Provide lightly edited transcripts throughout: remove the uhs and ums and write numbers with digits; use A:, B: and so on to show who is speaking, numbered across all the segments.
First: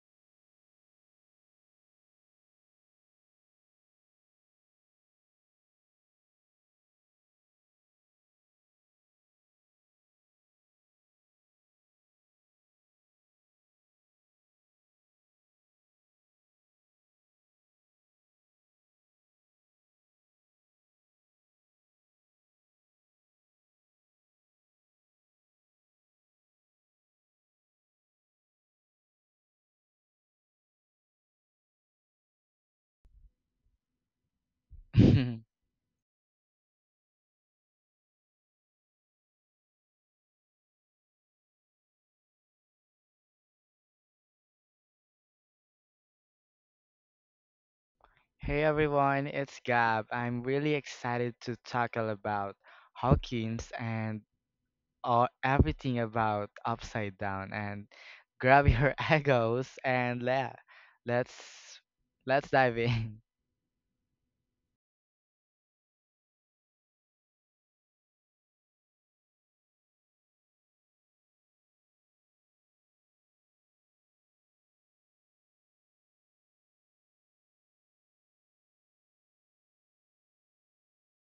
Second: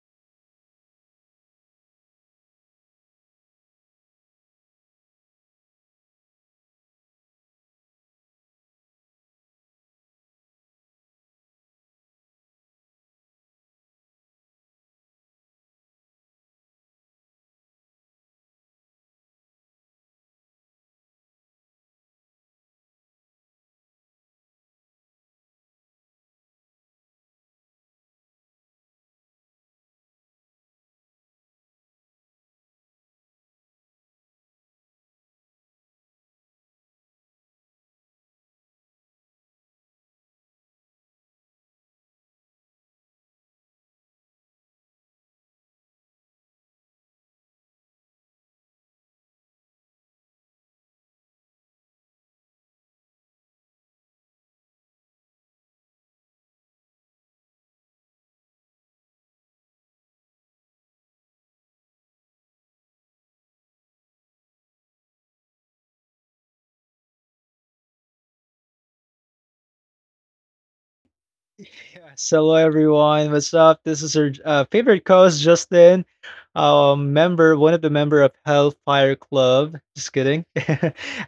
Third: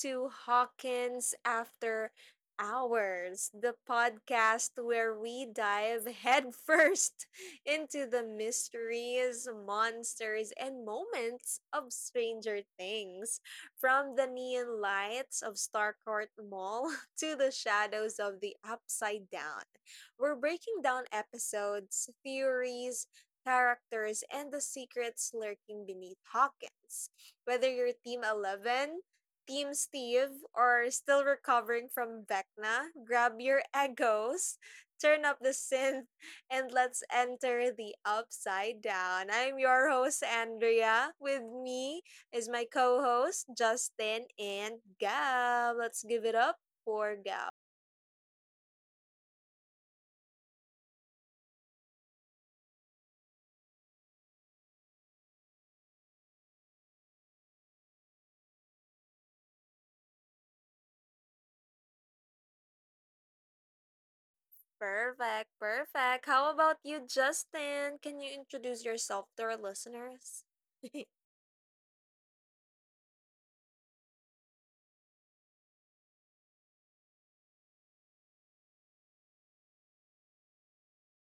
A: to Hawkins After Hours, the podcast where we dive headfirst into the mysteries, monsters, and moments of Stranger Things. From the neon lights of Starcourt Mall to the shadows of the Upside Down, we're breaking down episodes, theories, characters, and the secrets lurking beneath Hawkins. Whether you're Team 11, Team Steve, or still recovering from Vecna, grab your egos, turn up the synth, and let's enter the upside down. I'm your host, Andrea. With me is my co host, Justin and Gab. Let's give it up for Gab.
B: Hey everyone, it's Gab. I'm really excited to tackle about Hawkins and everything about Upside Down. And grab your egos and let's let's dive in.
A: Perfect, perfect. How about you, Justin? Can you introduce yourself to our listeners?
C: Yes, hello everyone. What's up? This is your favorite co-host Justin, one of the member of Hellfire Club. Just kidding.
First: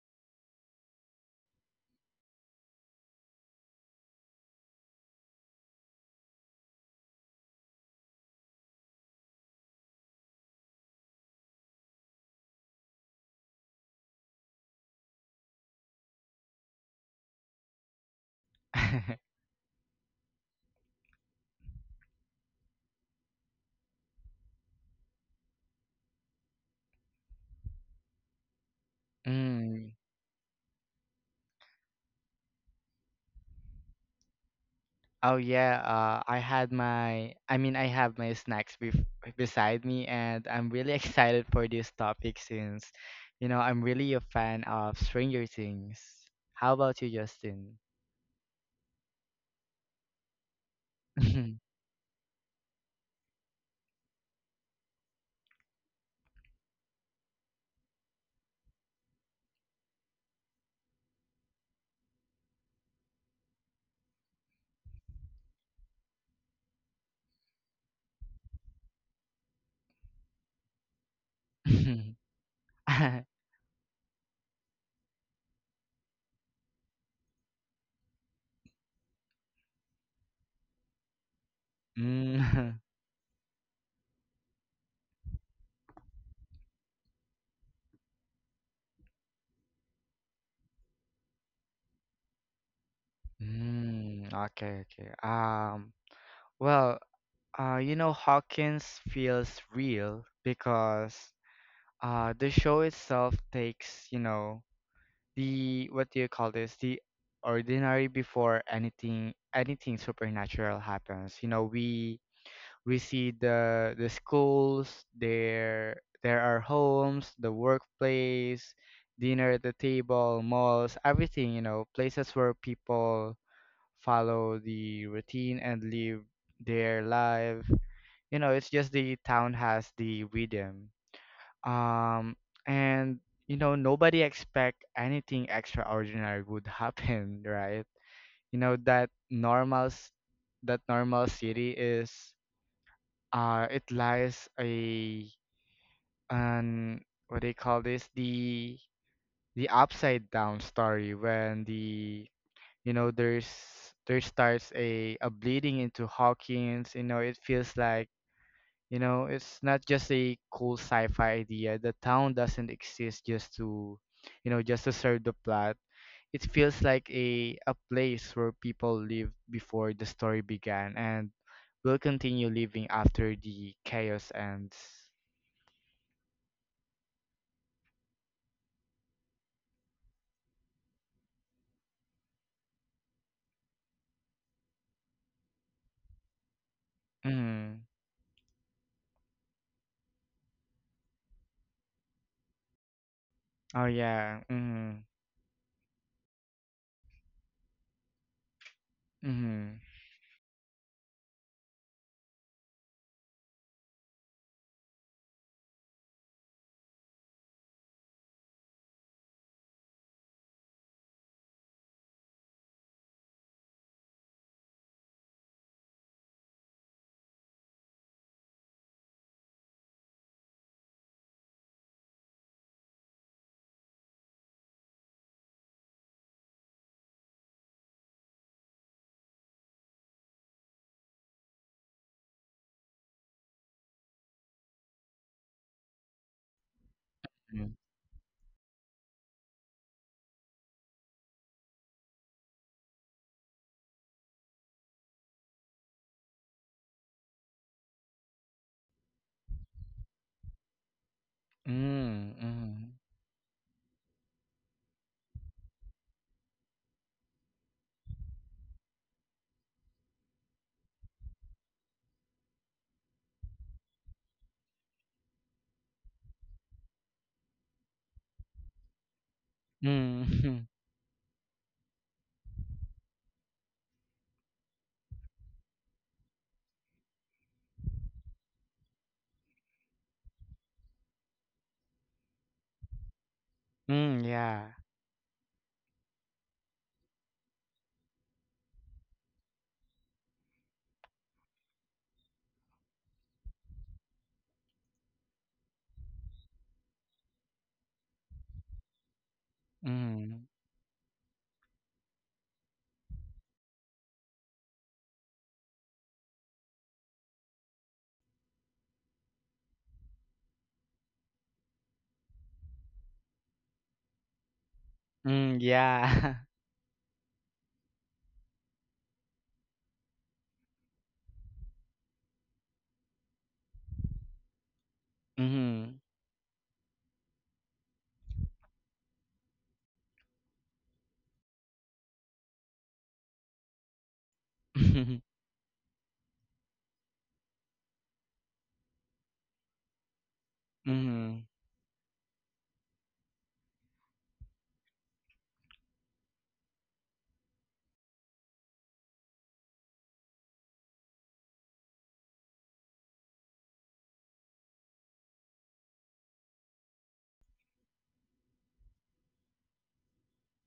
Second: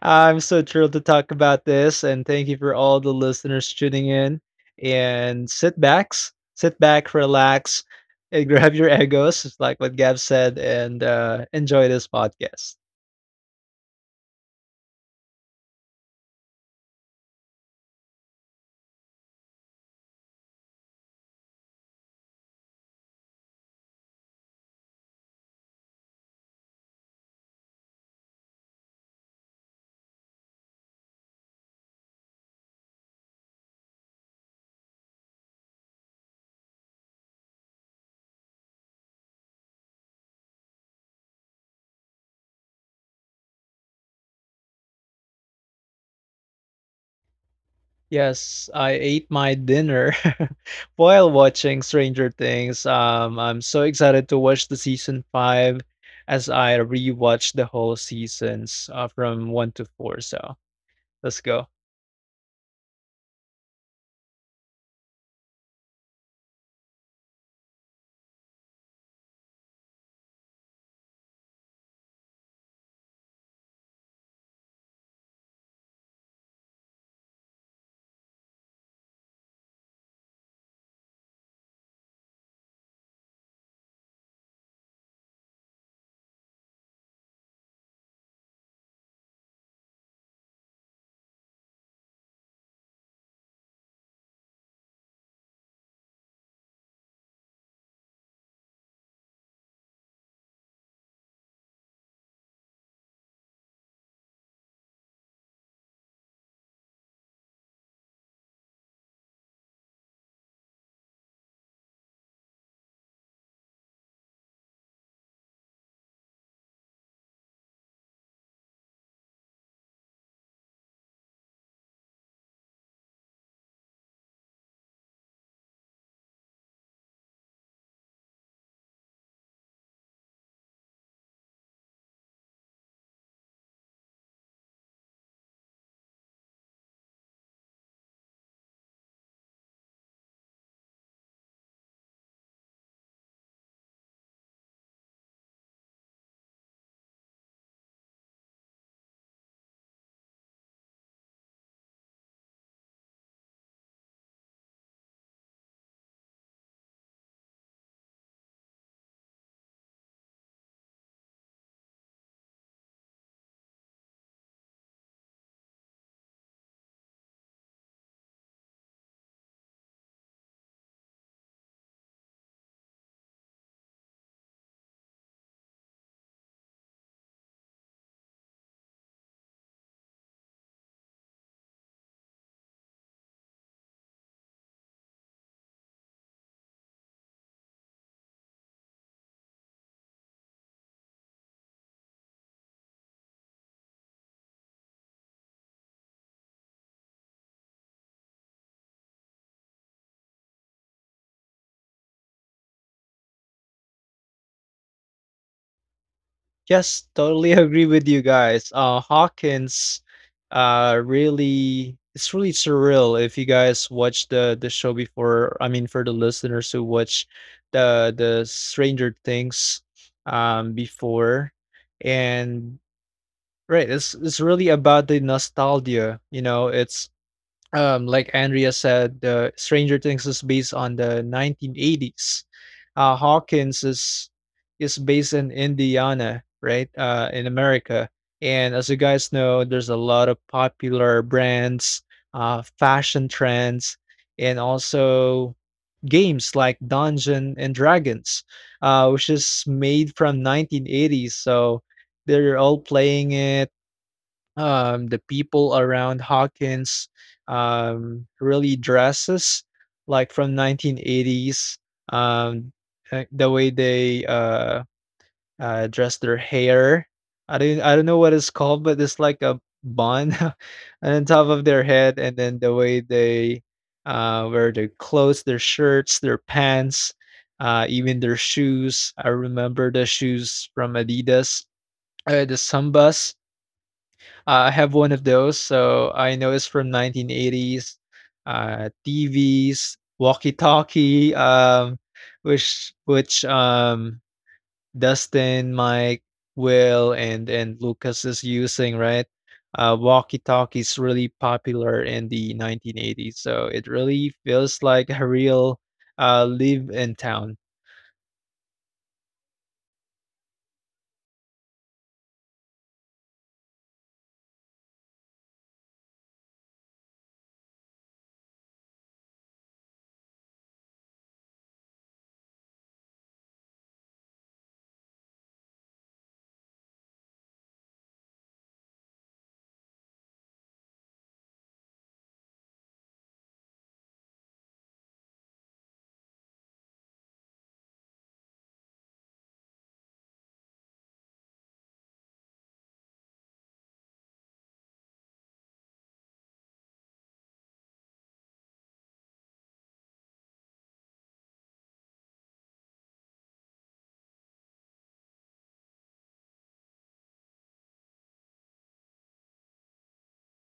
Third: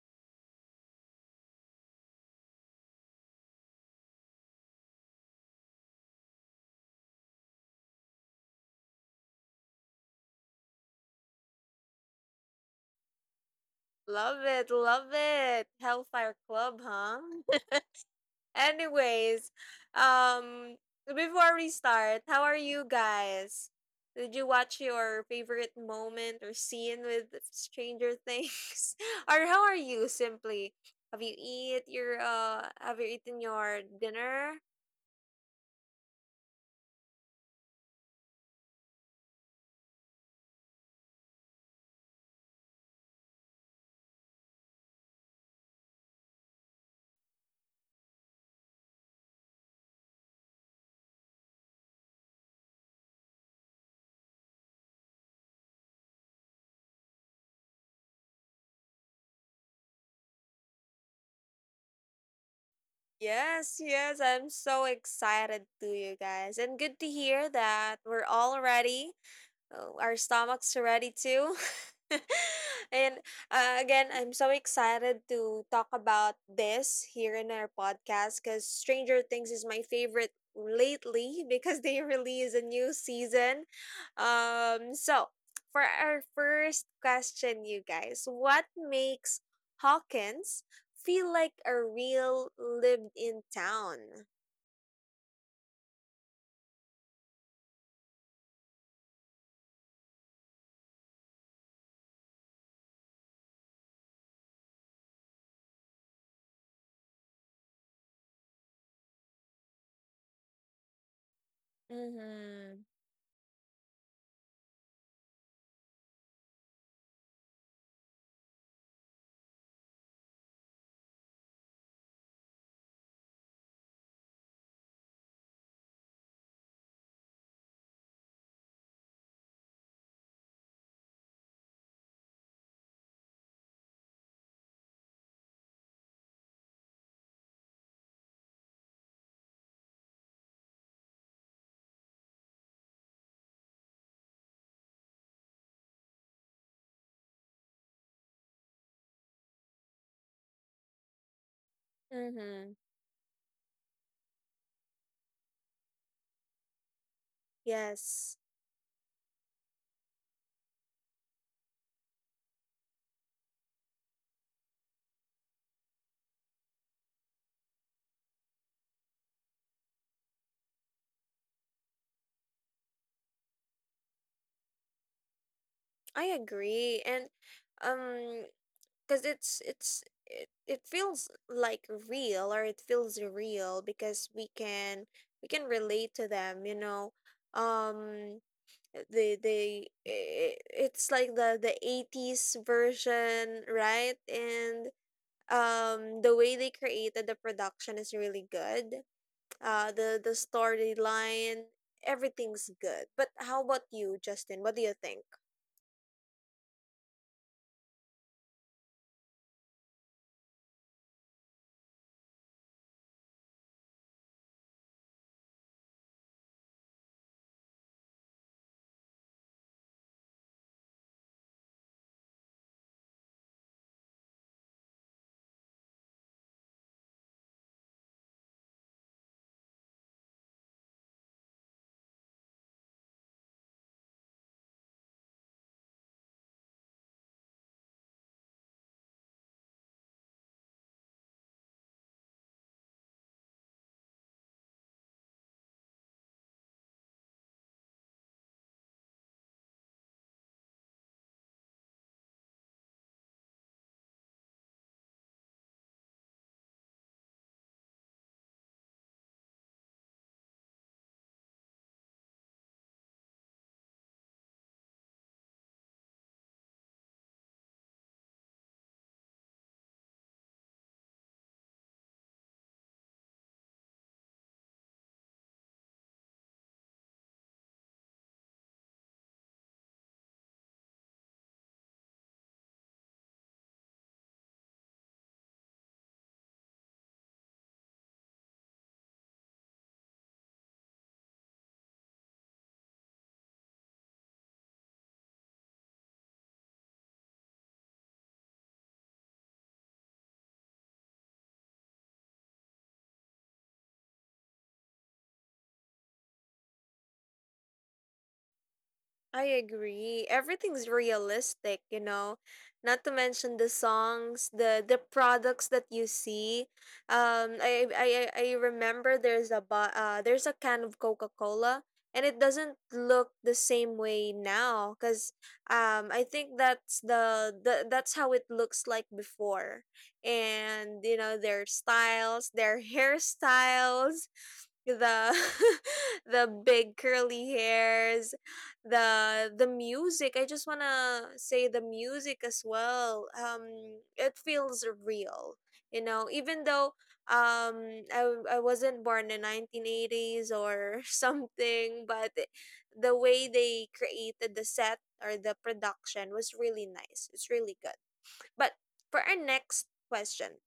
C: I'm so thrilled to talk about this, and thank you for all the listeners tuning in. And sit back, relax, and grab your egos, just like what Gab said, and enjoy this podcast.
A: Love it, love it. Hellfire Club, huh? Anyways, um, before we start, how are you guys? Did you watch your favorite moment or scene with Stranger Things? Or how are
B: Mm.
A: you simply? Have you eat your have you eaten your dinner?
B: Oh yeah, I had I have my snacks bef beside me, and I'm really excited for this topic since, you know, I'm really a fan of Stranger Things. How about you, Justin?
C: Yes, I ate my dinner while
B: Mhm,
C: watching Stranger Things. I'm so excited to watch the season five as I rewatch the whole seasons from one to four. So let's go.
A: Yes, yes, I'm so excited to you guys. And good to hear that we're all ready. Oh, our stomachs ready too.
B: mhm.
A: and Again, I'm so excited to talk about this here in our podcast because Stranger Things is my favorite lately because they release a
B: Mm.
A: new season. So for our first question, you guys, what makes Hawkins feel like a real lived-in town?
B: Mm, okay, okay. Um, well, you know, Hawkins feels real because the show itself takes, you know, the what do you call this? The ordinary before anything supernatural happens. You know, we
A: Mm-hmm.
B: we see the schools. There are homes, the workplace, dinner at the table, malls, everything, you know, places where people follow the routine and live their life. You know, it's just the town has the rhythm, um and you know nobody expect anything extraordinary would happen, right? You know, that normal city is, it lies a an what do you call this the upside down story when
A: Mm-hmm.
B: you know there's there starts a bleeding into Hawkins. You know, it feels like,
A: Yes.
B: you know, it's not just a cool sci-fi idea. The town doesn't exist just to, you know, just to serve the plot. It feels like a place where people lived before the story began and will continue living after the chaos ends.
A: I agree, and um, because it feels like real or it feels real because we can relate to them, you know.
B: Mhm.
A: Um, the the i- it's like the the 80s version,
B: Oh,
A: right?
B: yeah.
A: And
B: Mhm.
A: the way they created the production is really good.
B: Mhm.
A: The storyline, everything's good. But how about you, Justin? What do you think?
C: Yes, totally agree with you guys. Hawkins, it's really surreal if you guys watch the show before. I mean, for the listeners who watch the Stranger Things, before and. Right. It's really about the nostalgia. You know, it's like Andrea said. Stranger Things is based on the 1980s. Hawkins is based in Indiana, right? In
B: Mm.
C: America. And as you guys know, there's a lot of popular brands, fashion trends, and also games like Dungeon and Dragons, which is made from 1980s. So
B: Mm.
C: they're all
B: Mhm.
C: playing it, the people around Hawkins really dresses like from 1980s. Um, the way they dress their hair. I don't know what it's called, but it's like a bun
B: Mm.
C: on top of their head, and then the way they wear their clothes, their shirts, their pants, even their shoes. I remember the shoes from Adidas, the Sambas.
B: Mm,
C: I
B: yeah.
C: have one of those, so I know it's from 1980s. TVs, walkie-talkie, which Dustin, Mike, Will, and Lucas is using, right?
B: Mhm.
C: Walkie-talkie is really popular in the 1980s, so it really feels like a real, live in town.
A: I agree. Everything's realistic, you know. Not to mention the songs, the
B: Mm,
A: products that you
B: yeah.
A: see. Um, I I I remember there's a can of Coca Cola, and it doesn't look the same way now. Cause
B: Mhm.
A: I think that's the that's how it looks like before, and you know their styles, their hairstyles,
B: Mhm.
A: the the big curly hairs the music I just want to say the music as well it feels real, you know, even though I wasn't born in 1980s or something the way they created the set or the production was really nice, it's really good. But for our next question,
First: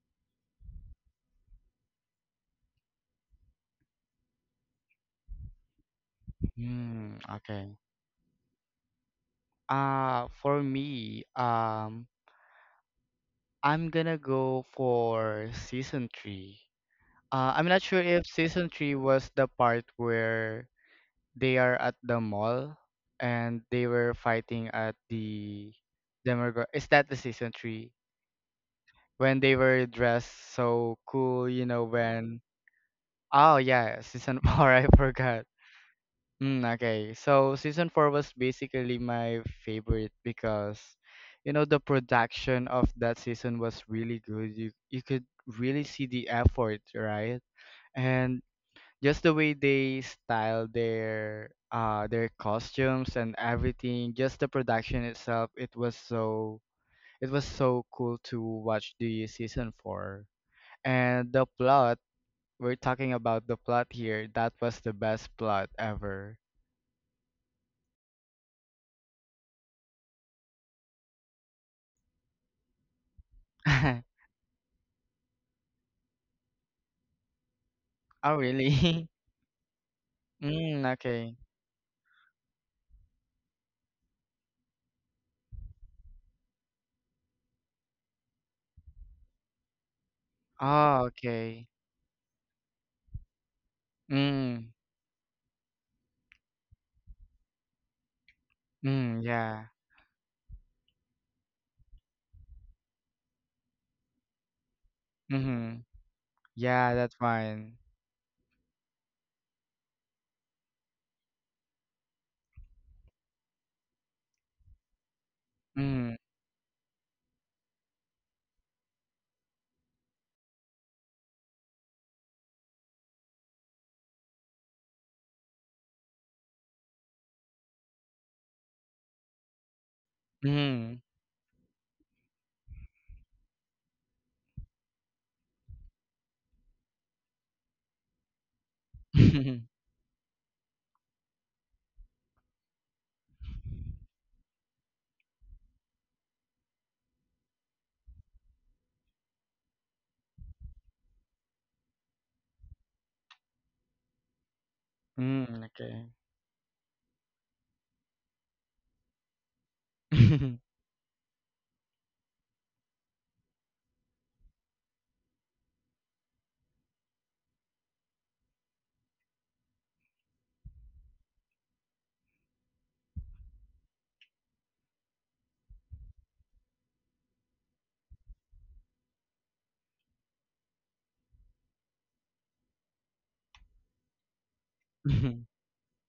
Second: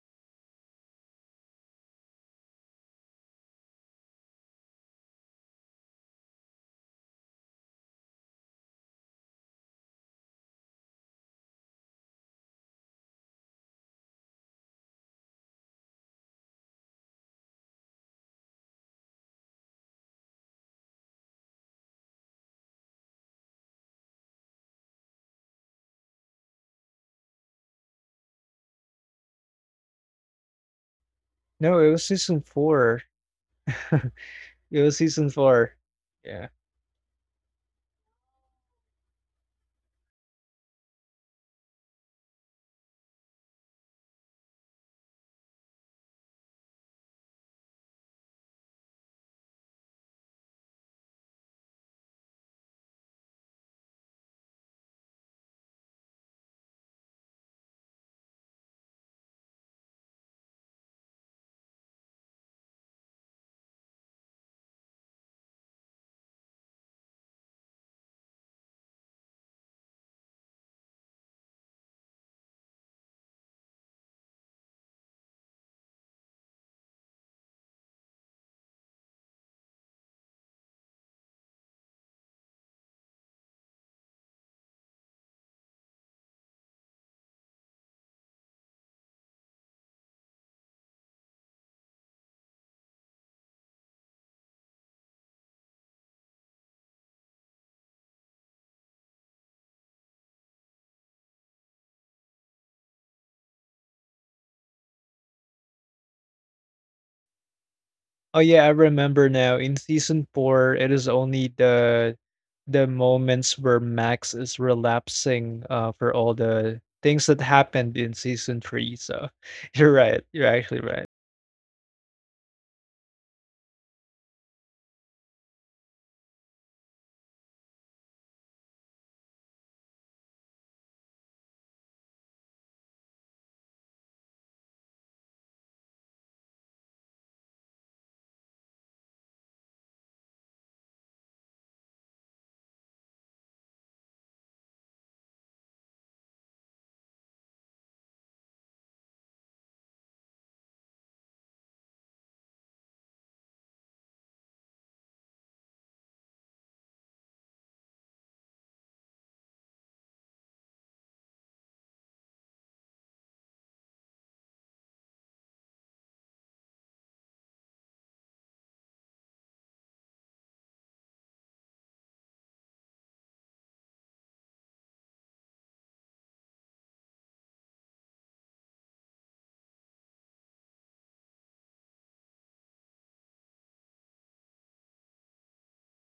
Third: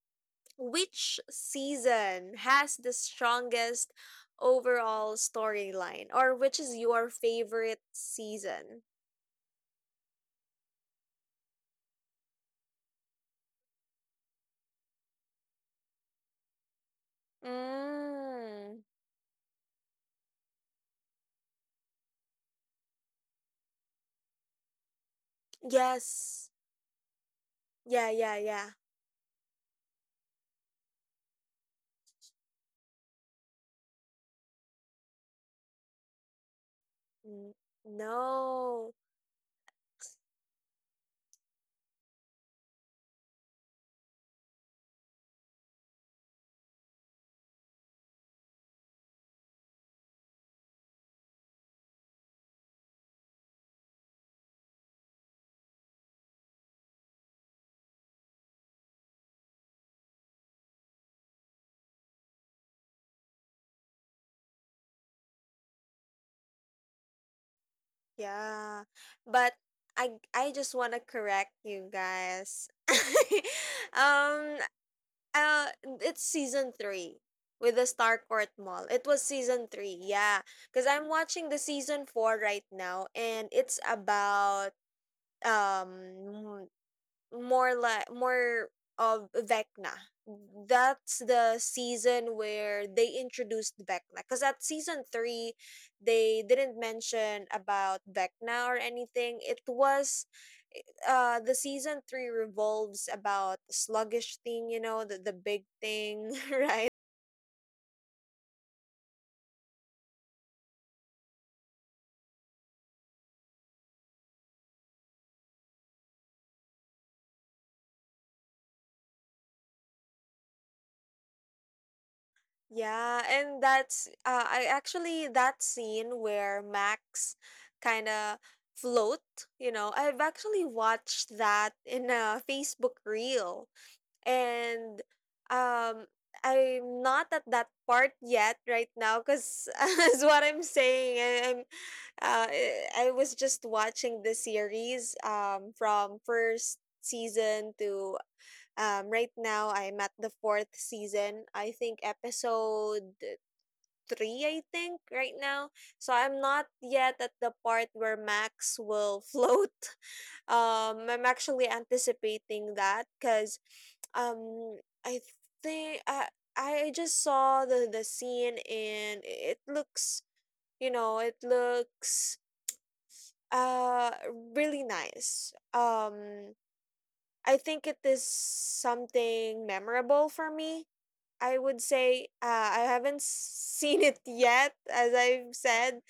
A: which season has the strongest overall storyline, or which is your
B: Mm, okay.
A: favorite season?
B: For me, I'm gonna go for season three. I'm not sure if season
A: Mm.
B: three was the part where they are at the mall and they were fighting at the
A: Yes.
B: Demogorgon. Is that the season three?
A: Yeah, yeah, yeah.
B: When they were dressed so cool, you
C: No,
B: know,
C: it was
B: when
C: season four.
B: oh yeah, season four,
C: It
B: I
C: was season
B: forgot.
C: four. Yeah.
B: Mm, okay.
A: N-
B: So season four was
A: No.
B: basically my favorite because you know the production of that season was really good. You could really see the effort, right? And just the way they style their costumes and everything, just the production itself, it was so cool to watch the season four. And the plot, we're talking about the plot here. That was the best plot ever.
A: Yeah. But I just want to correct you guys. um Uh, it's season three with the
B: Oh,
A: Starcourt Mall. It
B: really?
A: was season three, yeah.
B: Mm,
A: Because I'm
B: okay.
A: watching the season four right now, and it's about um more like more of Vecna.
B: Oh,
A: That's the
B: okay.
A: season where they introduced Vecna. Because at
B: Mm,
A: season three, they didn't mention about Vecna or
B: mm,
A: anything. It
B: yeah.
A: was the season three revolves about sluggish thing, you know, the big
B: Mm-hmm.
A: thing, right?
B: Yeah, that's fine.
C: Oh yeah, I remember now. In season four, it is only the moments where Max is relapsing,
B: Mm,
C: for all the things that happened in season three. So you're right. You're actually right.
A: Yeah, and that's I actually that scene where Max kind of float, you know, I've actually
B: mm.
A: watched that in a Facebook reel, and um, I'm not at that part yet right now because as what I'm saying, I, I'm I was just watching the series from first season to right now I'm at the fourth season. I think episode three, I think, right
B: Mm,
A: now.
B: okay.
A: So I'm not yet at the part where Max will float. I'm actually anticipating that because um, I think I just saw the scene and it looks, you know, it looks uh really nice. I think it is something memorable for me, I would say. I haven't seen it yet, as
B: Mm,
A: I've said.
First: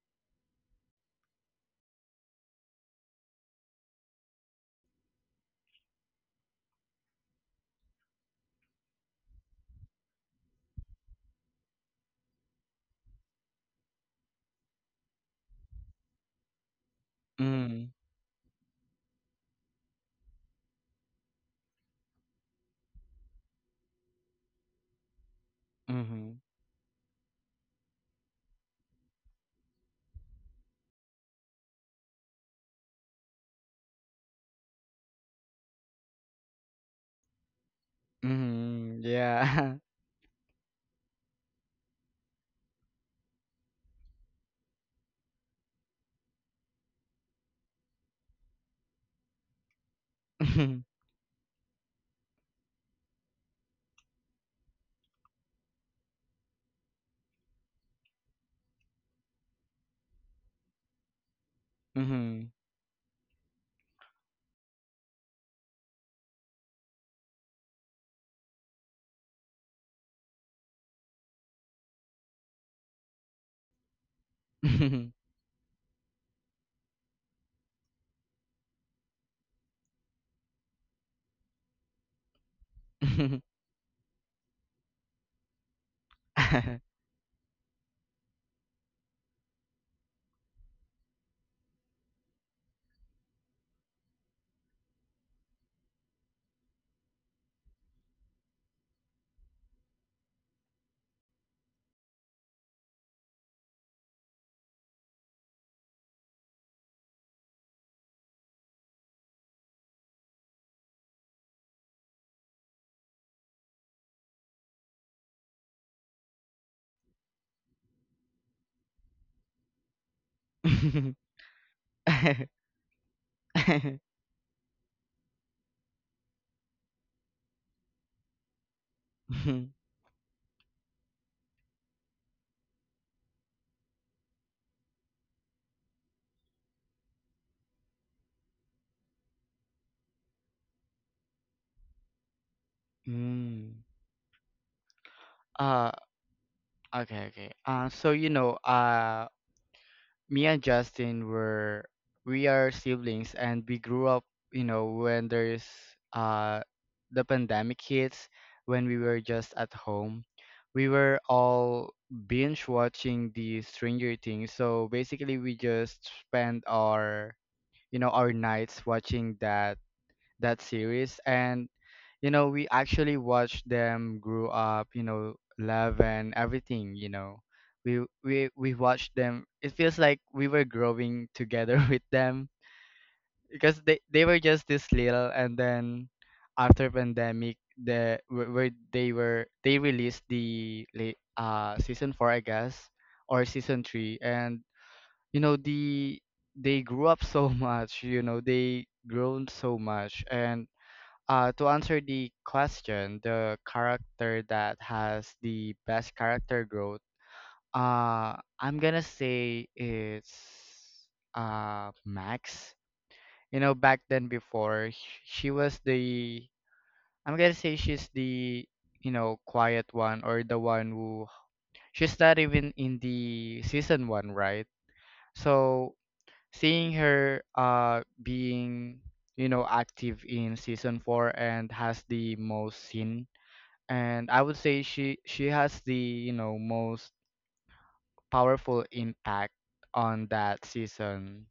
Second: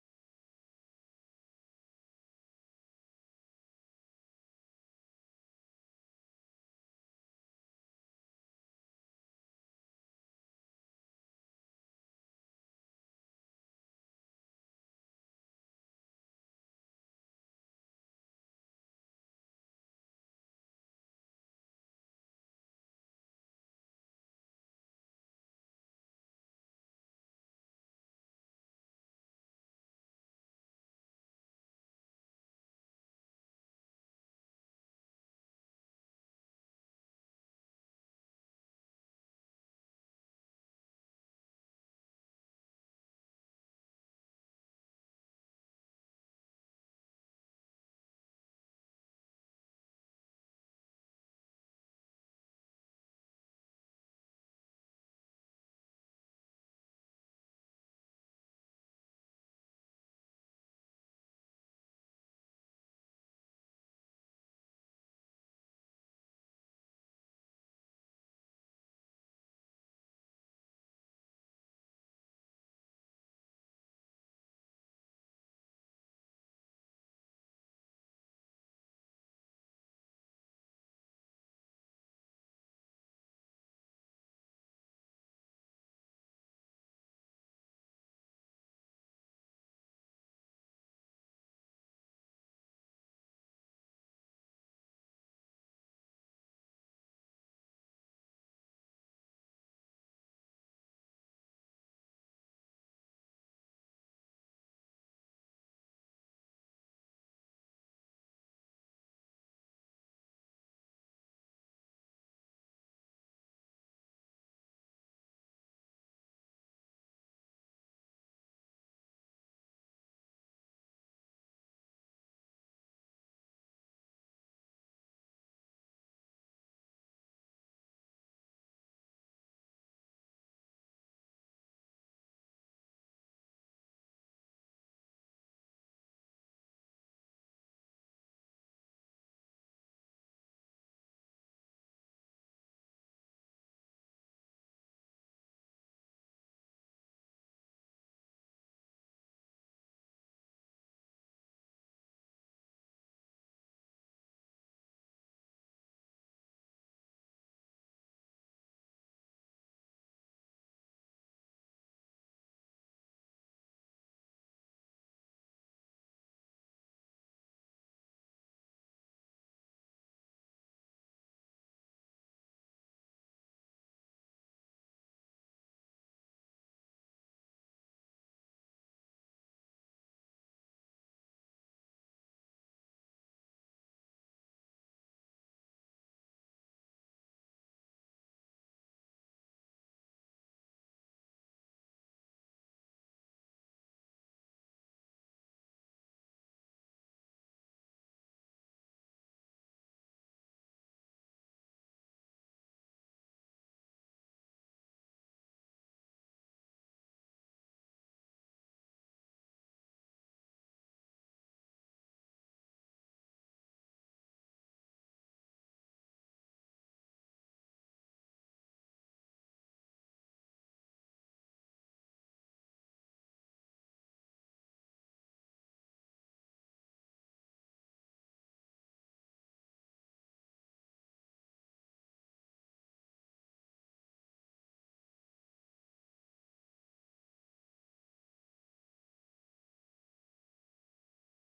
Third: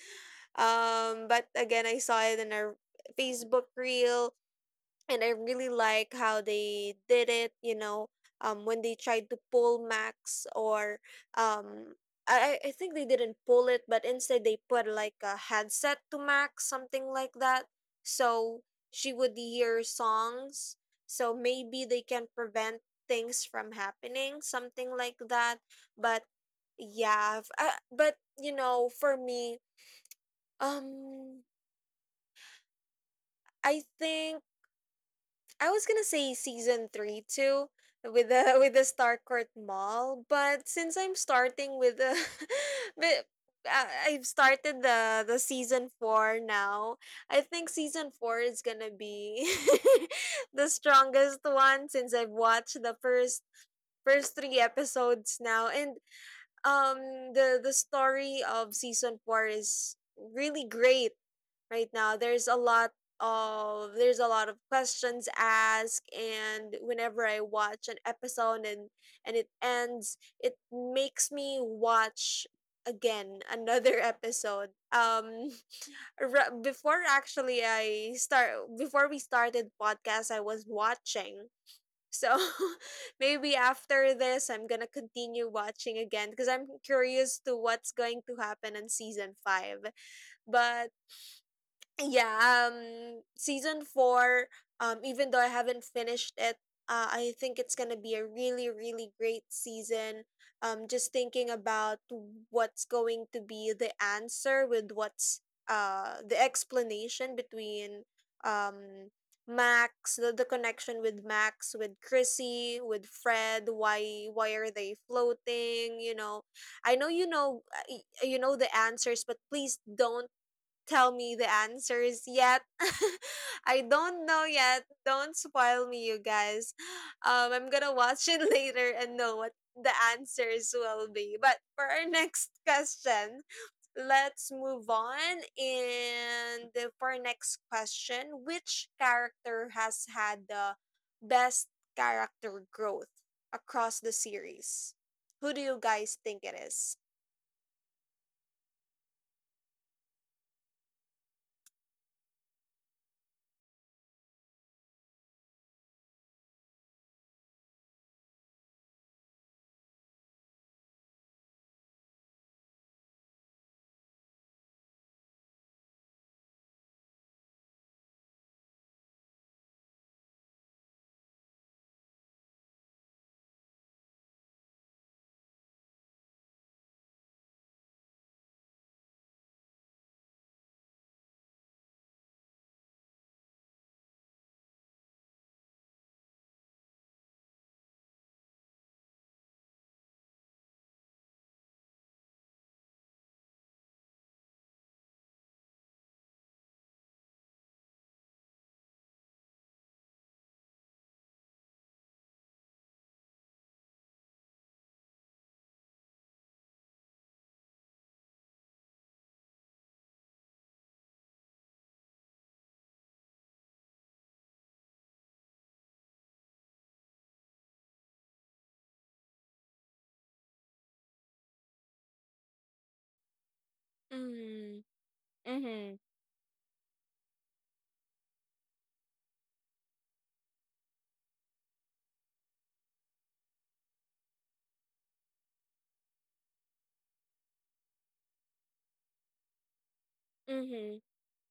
A: But again, I saw it in a Facebook reel, and I really like how they did it. You know, when they tried to pull Max or um, I think they didn't pull it, but instead they put like a headset to Max, something like that,
B: mm,
A: so she would hear songs. So maybe they can prevent things from happening, something like that. But
B: mm-hmm.
A: yeah, but you know, for me, um, I think I was gonna say season three too with the with the
B: Mm,
A: Starcourt
B: yeah.
A: Mall, but since I'm starting with the, but I've started the season four now. I think season four is gonna be the strongest one since I've watched the first first three episodes now, and the story of season four is really great right now.
B: Mm-hmm.
A: There's a lot of there's a lot of questions asked, and whenever I watch an episode and it ends it makes me watch again another episode. Before actually I start before we started podcast I was watching, so maybe after this I'm gonna continue watching again because I'm curious to what's going to happen in season five. But yeah, season four, even though I haven't finished it, I think it's gonna be a really really great season. Just thinking about what's going to be the answer with what's the explanation between um max the connection with max with chrissy with fred. Why are they floating, you know? I know you know. You know the answers but please don't tell me the answers yet. I don't know yet. Don't spoil me, you guys. I'm gonna watch it later and know what the answers will be. But for our next question, let's move on. And for our next question, which character has had the best character growth
B: Mm.
A: across the series? Who do you
B: Uh,
A: guys think it is?
B: Okay. So you know, me and Justin were we are siblings, and we grew up. You know, when there's uh the pandemic hits, when we were just at home, we were all binge watching the Stranger Things. So basically, we just spent our, you know, our nights watching that series. And you know we actually watched them grow up, you know, love and everything, you know, we watched them. It feels like we were growing together with them because they were just this little, and then after pandemic, the where they were they released season 4, I guess, or season 3. And you know they grew up so much, you know, they grown so much. And to answer the question, the character that has the best character growth, I'm gonna say it's Max. You know, back then before she was the, I'm gonna say she's the, you know, quiet one, or the one who, she's not even in the season one, right?
A: Mm-hmm.
B: So seeing her being, you know, active in season four and has the most scene. And I would say she has the, you know, most powerful impact on that
A: Mm-hmm.
B: season.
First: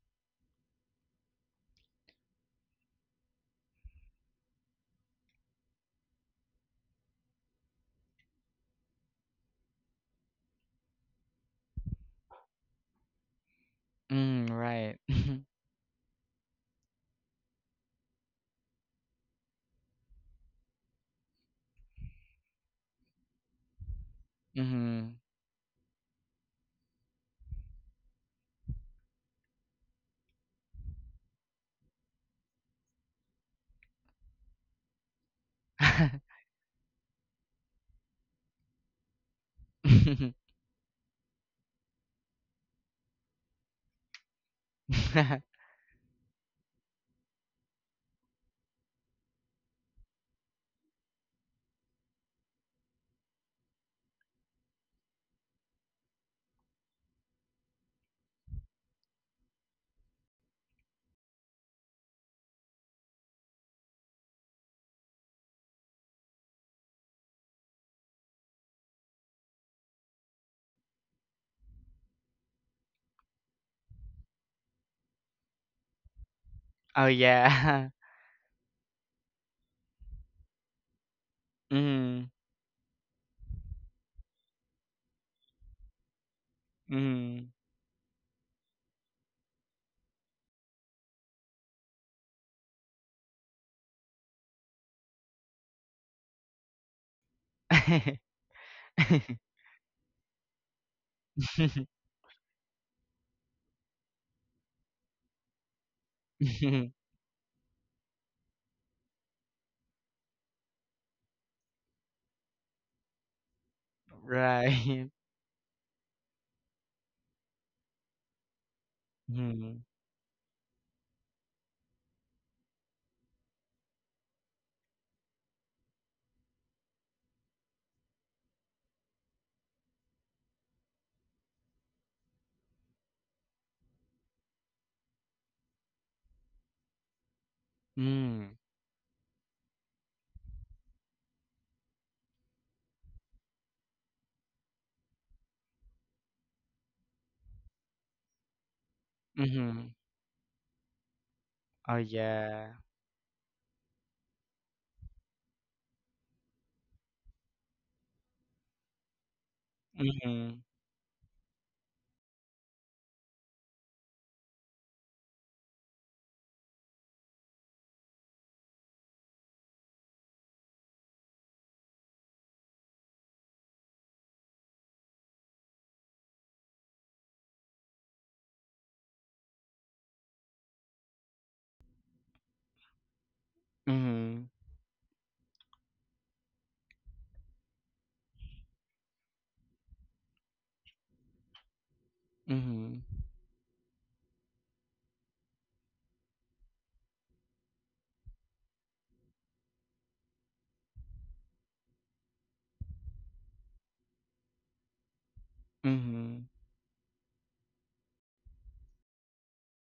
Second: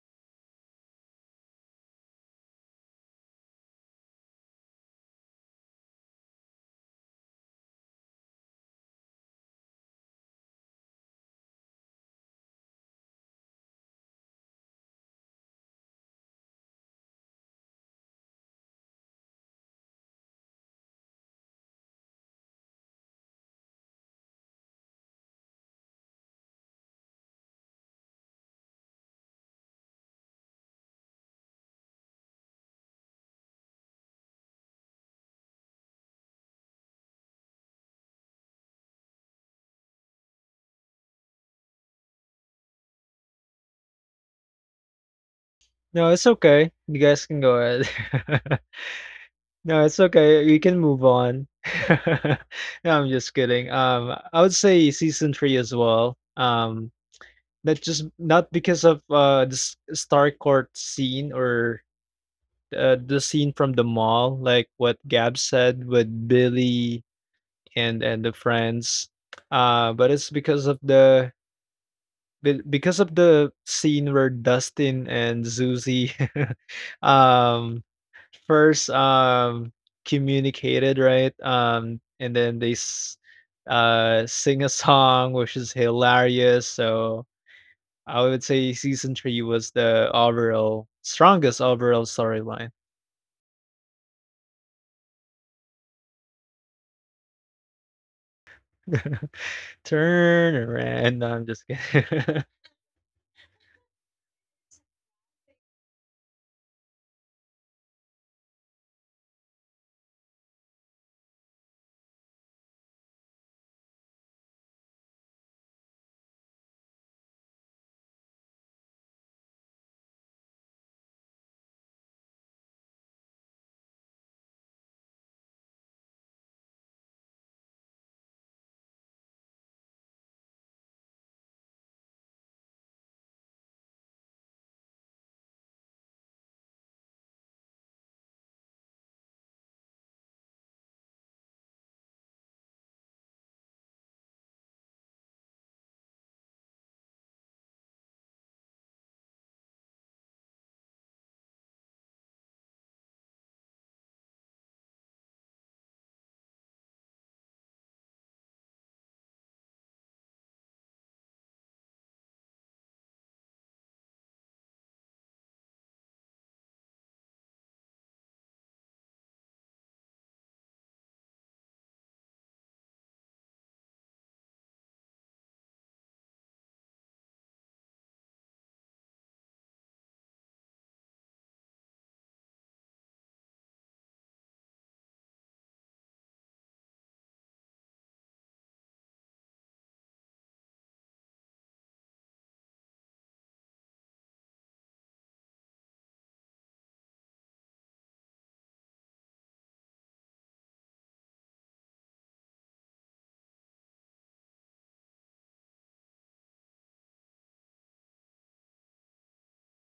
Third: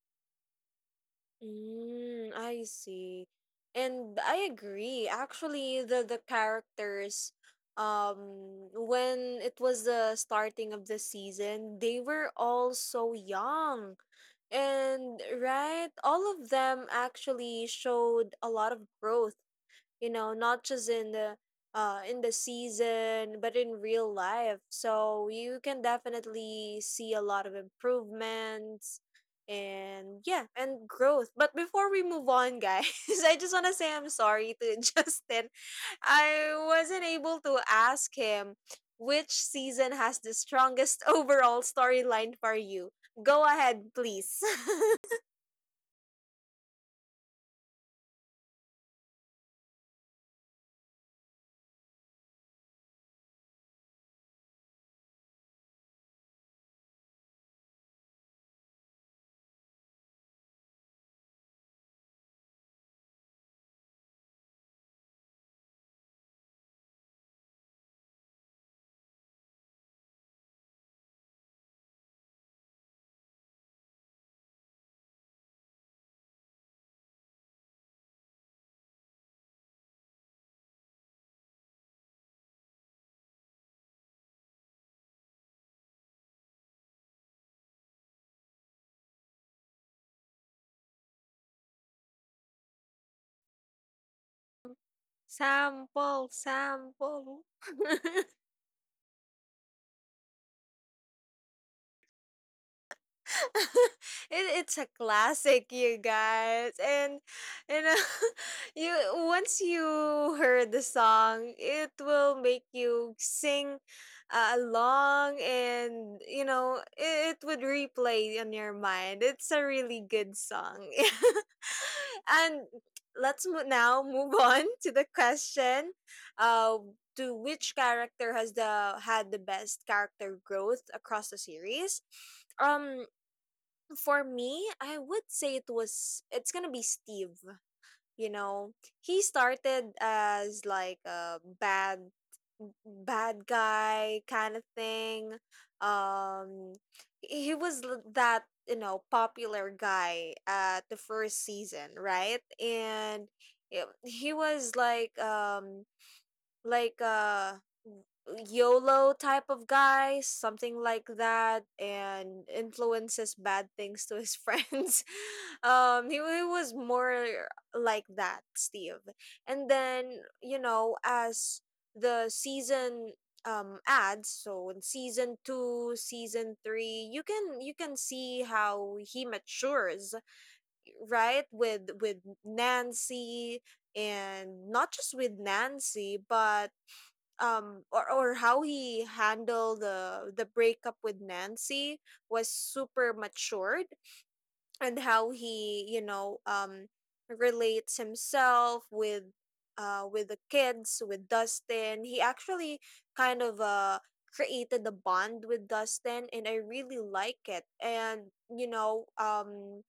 A: Mm, I see. And I agree. Actually, the characters, um, when it was the starting of the season, they were all so young.
B: Mm, right.
A: And right, all of them actually showed a lot of growth, you know, not just in the season but in real life,
B: Mm-hmm.
A: so you can definitely see a lot of improvements and yeah and growth. But before we move on guys, I just want to say I'm sorry to justin. I wasn't able to ask him which season has the strongest overall storyline for you. Go ahead, please.
C: No, it's okay. You guys can go ahead. No, it's okay. We can move on. No, I'm just kidding. I would say season three as well. Not just not because of the Star Court scene or the scene from the mall, like what Gab said with Billy and the friends. But it's because of the scene where Dustin and Zuzi
B: Oh
C: um
B: yeah.
C: first communicated, right?
B: Mm,
C: And then they sing a song which is hilarious. So
B: mm.
C: I would say season three was the overall strongest overall storyline.
A: Sample sample.
C: Turn around. No, I'm just kidding.
A: It, it's a classic, you guys. And you know, you once you heard the song, it will make you sing
B: Right.
A: along, and you know, it would replay on your mind. It's a
B: Mm,
A: really good song. And now move on to the question. Uh, to which character has the had the best character growth across the series? um for me, I would say it's gonna be Steve. You
B: mm,
A: know, he started as like a bad bad guy kind of thing. Um, that you know popular
B: mm.
A: guy at the first season,
B: Oh
A: right?
B: yeah.
A: And he was like like uh YOLO type of guy,
B: Mm,
A: something like that, and influences bad things to his friends. He was more like that, Steve. And then, you know, as the season adds, so in season two, season three, you can see how he matures, right? With Nancy,
B: mm,
A: and not just with Nancy, but or how he handled the breakup with Nancy was
B: mm,
A: super matured, and how he you know relates himself with the kids with Dustin. He actually kind of created a bond with Dustin and
B: mm,
A: I really like it. And you know,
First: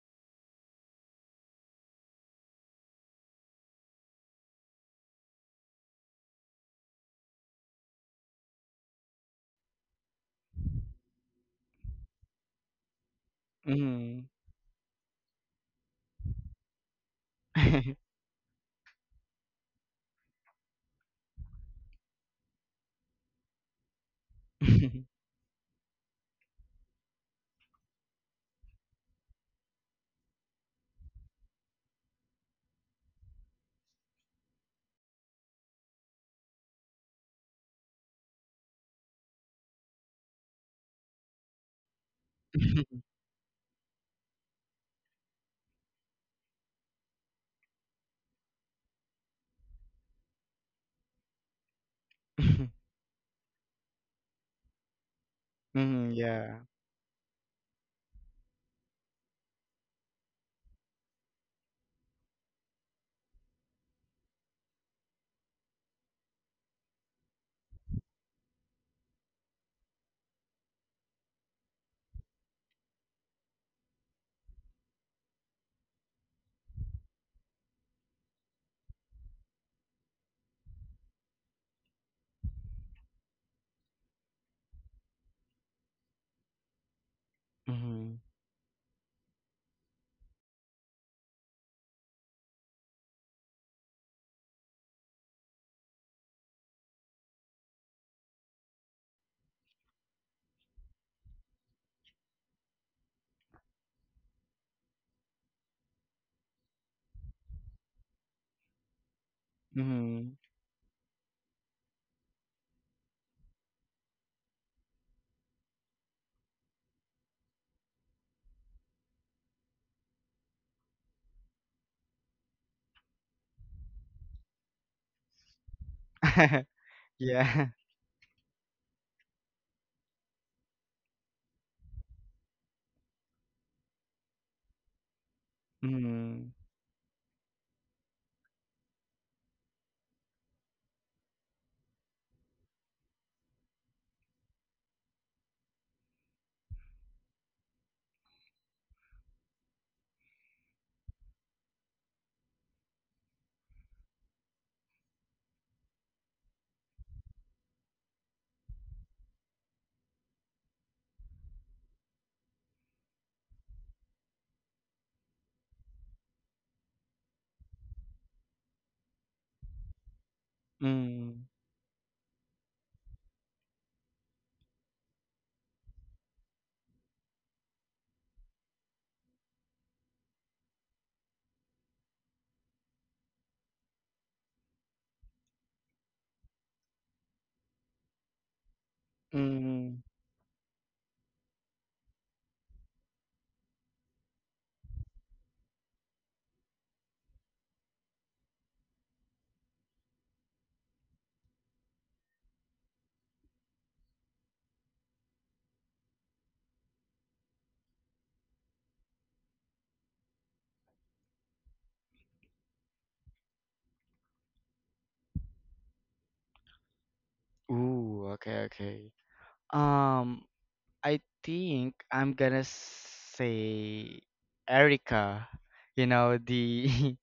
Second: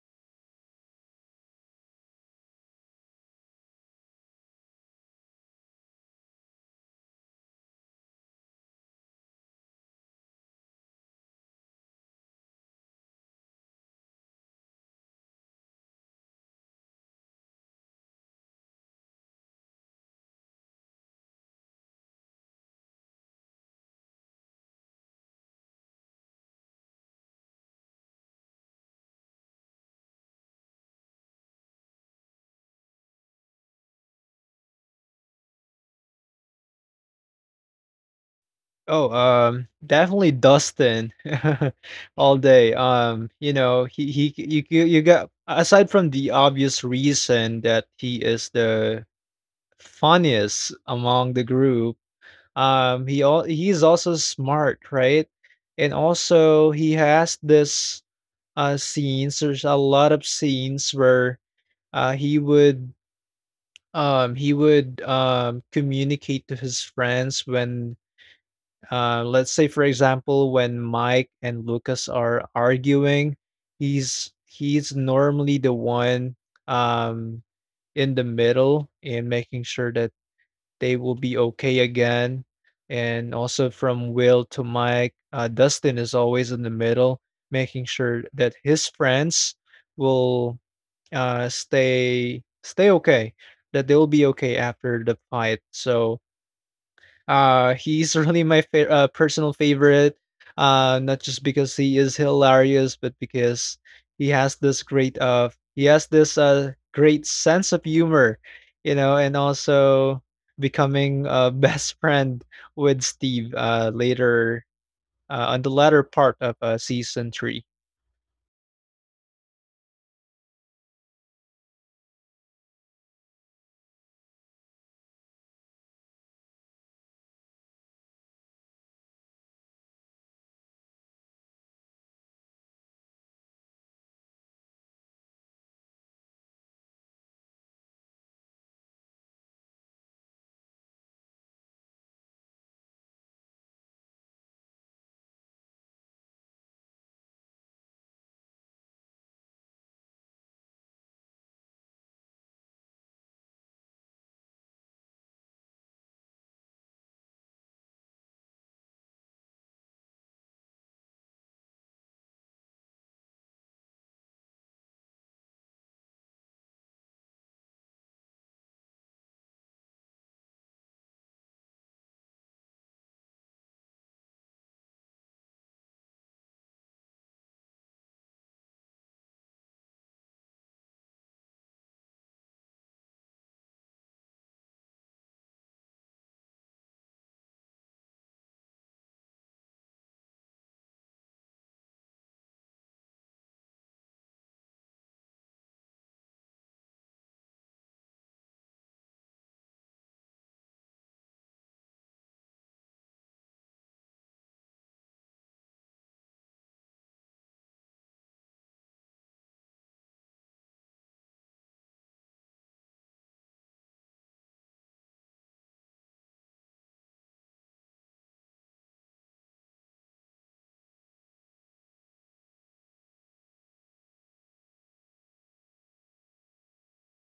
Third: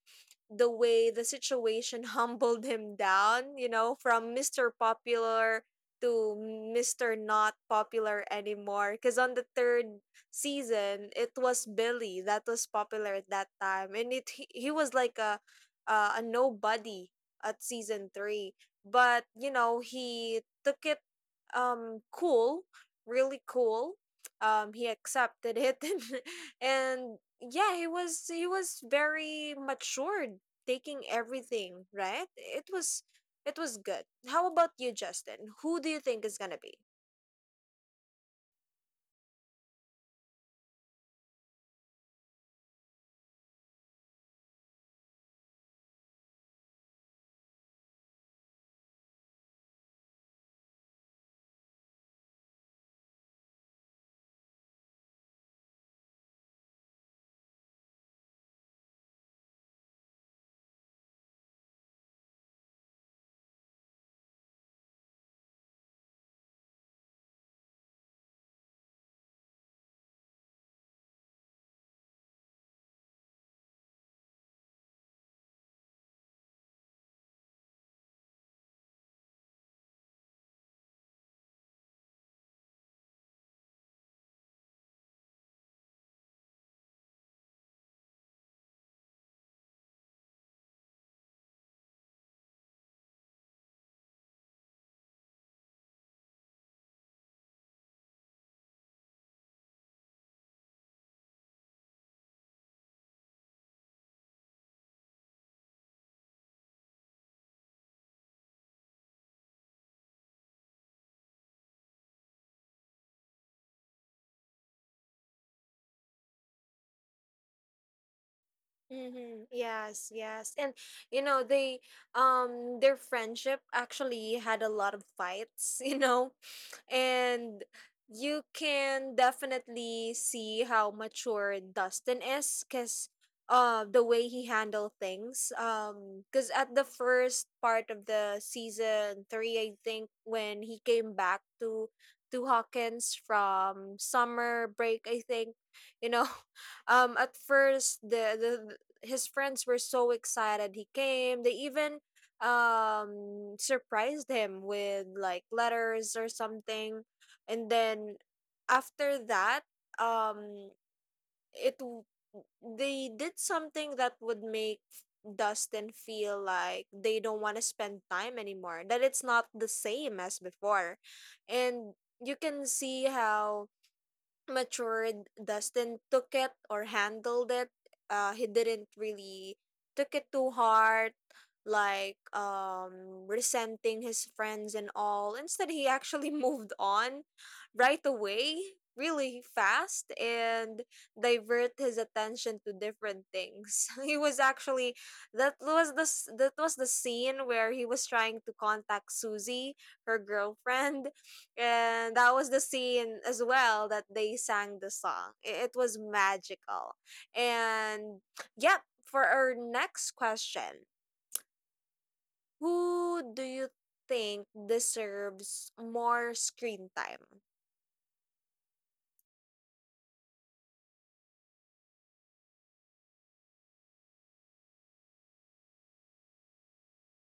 A: the way the situation humbled him down, you know, from Mr. Popular to Mr. Not Popular anymore. Because on the third season, it was Billy that was popular at that time, and
B: mm.
A: it he was like a nobody at
B: Mm,
A: season three. But you know, he took it cool, really cool. He accepted it, and yeah, he was very matured taking everything, right? It was good. How about you, Justin? Who do you think is gonna be?
C: Oh, Definitely Dustin all day. You know, he you you you got aside from the obvious reason that he is the funniest among the group. He's also smart, right? And
B: yeah.
C: also he has this scenes. There's a lot of scenes where he would communicate to his friends. When, let's say for example, when Mike and Lucas are arguing, he's normally the one um in the middle and making sure that they will be okay again. And also from Will to Mike, Dustin is always in the middle making
B: Mhm.
C: sure that his friends will, stay okay, that they'll be okay after the fight. So he's really my personal favorite, not just because he is hilarious, but because he has this great sense of humor, you know, and also
B: Mhm.
C: becoming a best friend with Steve later, on the latter part of season three.
A: Mm-hmm. Yes, yes. And you know, they their friendship actually had a lot of fights, you know. And
B: Yeah.
A: you can definitely see how mature Dustin is because the way he handled things,
B: Mm.
A: because at the first part of the season three, I think, when he came back to Hawkins from summer break, I think, you know, at first his friends were so excited he came. They even surprised him with like letters or something, and then after that um it w- they did something that would make Dustin feel like they don't want to spend time anymore, that it's not the same as before,
B: Mm.
A: and you can see how matured Dustin took it or handled it. He didn't really took it to heart, like resenting his friends and all. Instead, he actually moved on right away, really
B: Mm.
A: fast, and divert his attention to different things. He was actually that was the scene where he was trying to contact Susie, her girlfriend, and that was the scene as well that they sang the song. It was magical. And yep, for our next question, who do you think deserves more screen time?
B: Ooh, okay, okay. Um, I think I'm gonna say Erica. You know, the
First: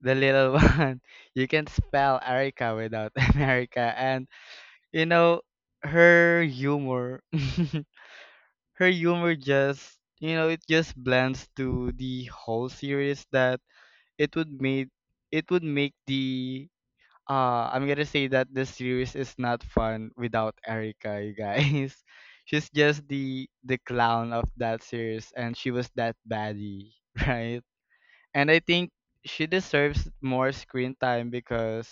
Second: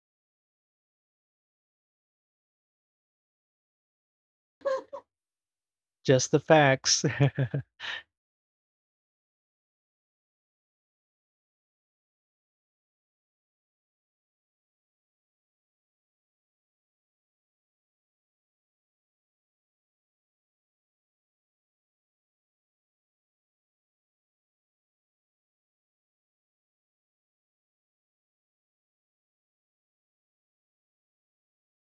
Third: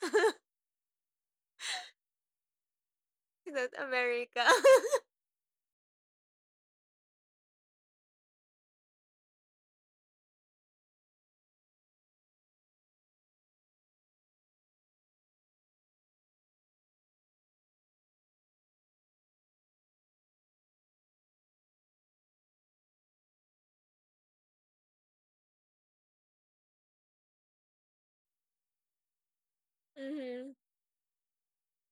B: the little one. You can spell Erica without
A: That
B: America. And
A: America.
B: you know
C: Just the
B: her
C: facts.
B: humor. Her humor just, you know, it just blends to the whole series that it would made it would make the, I'm gonna say that the series is not fun without Erica, you guys. She's just the clown of that series, and she was that baddie, right? And I think she deserves more
A: Mm-hmm.
B: screen time because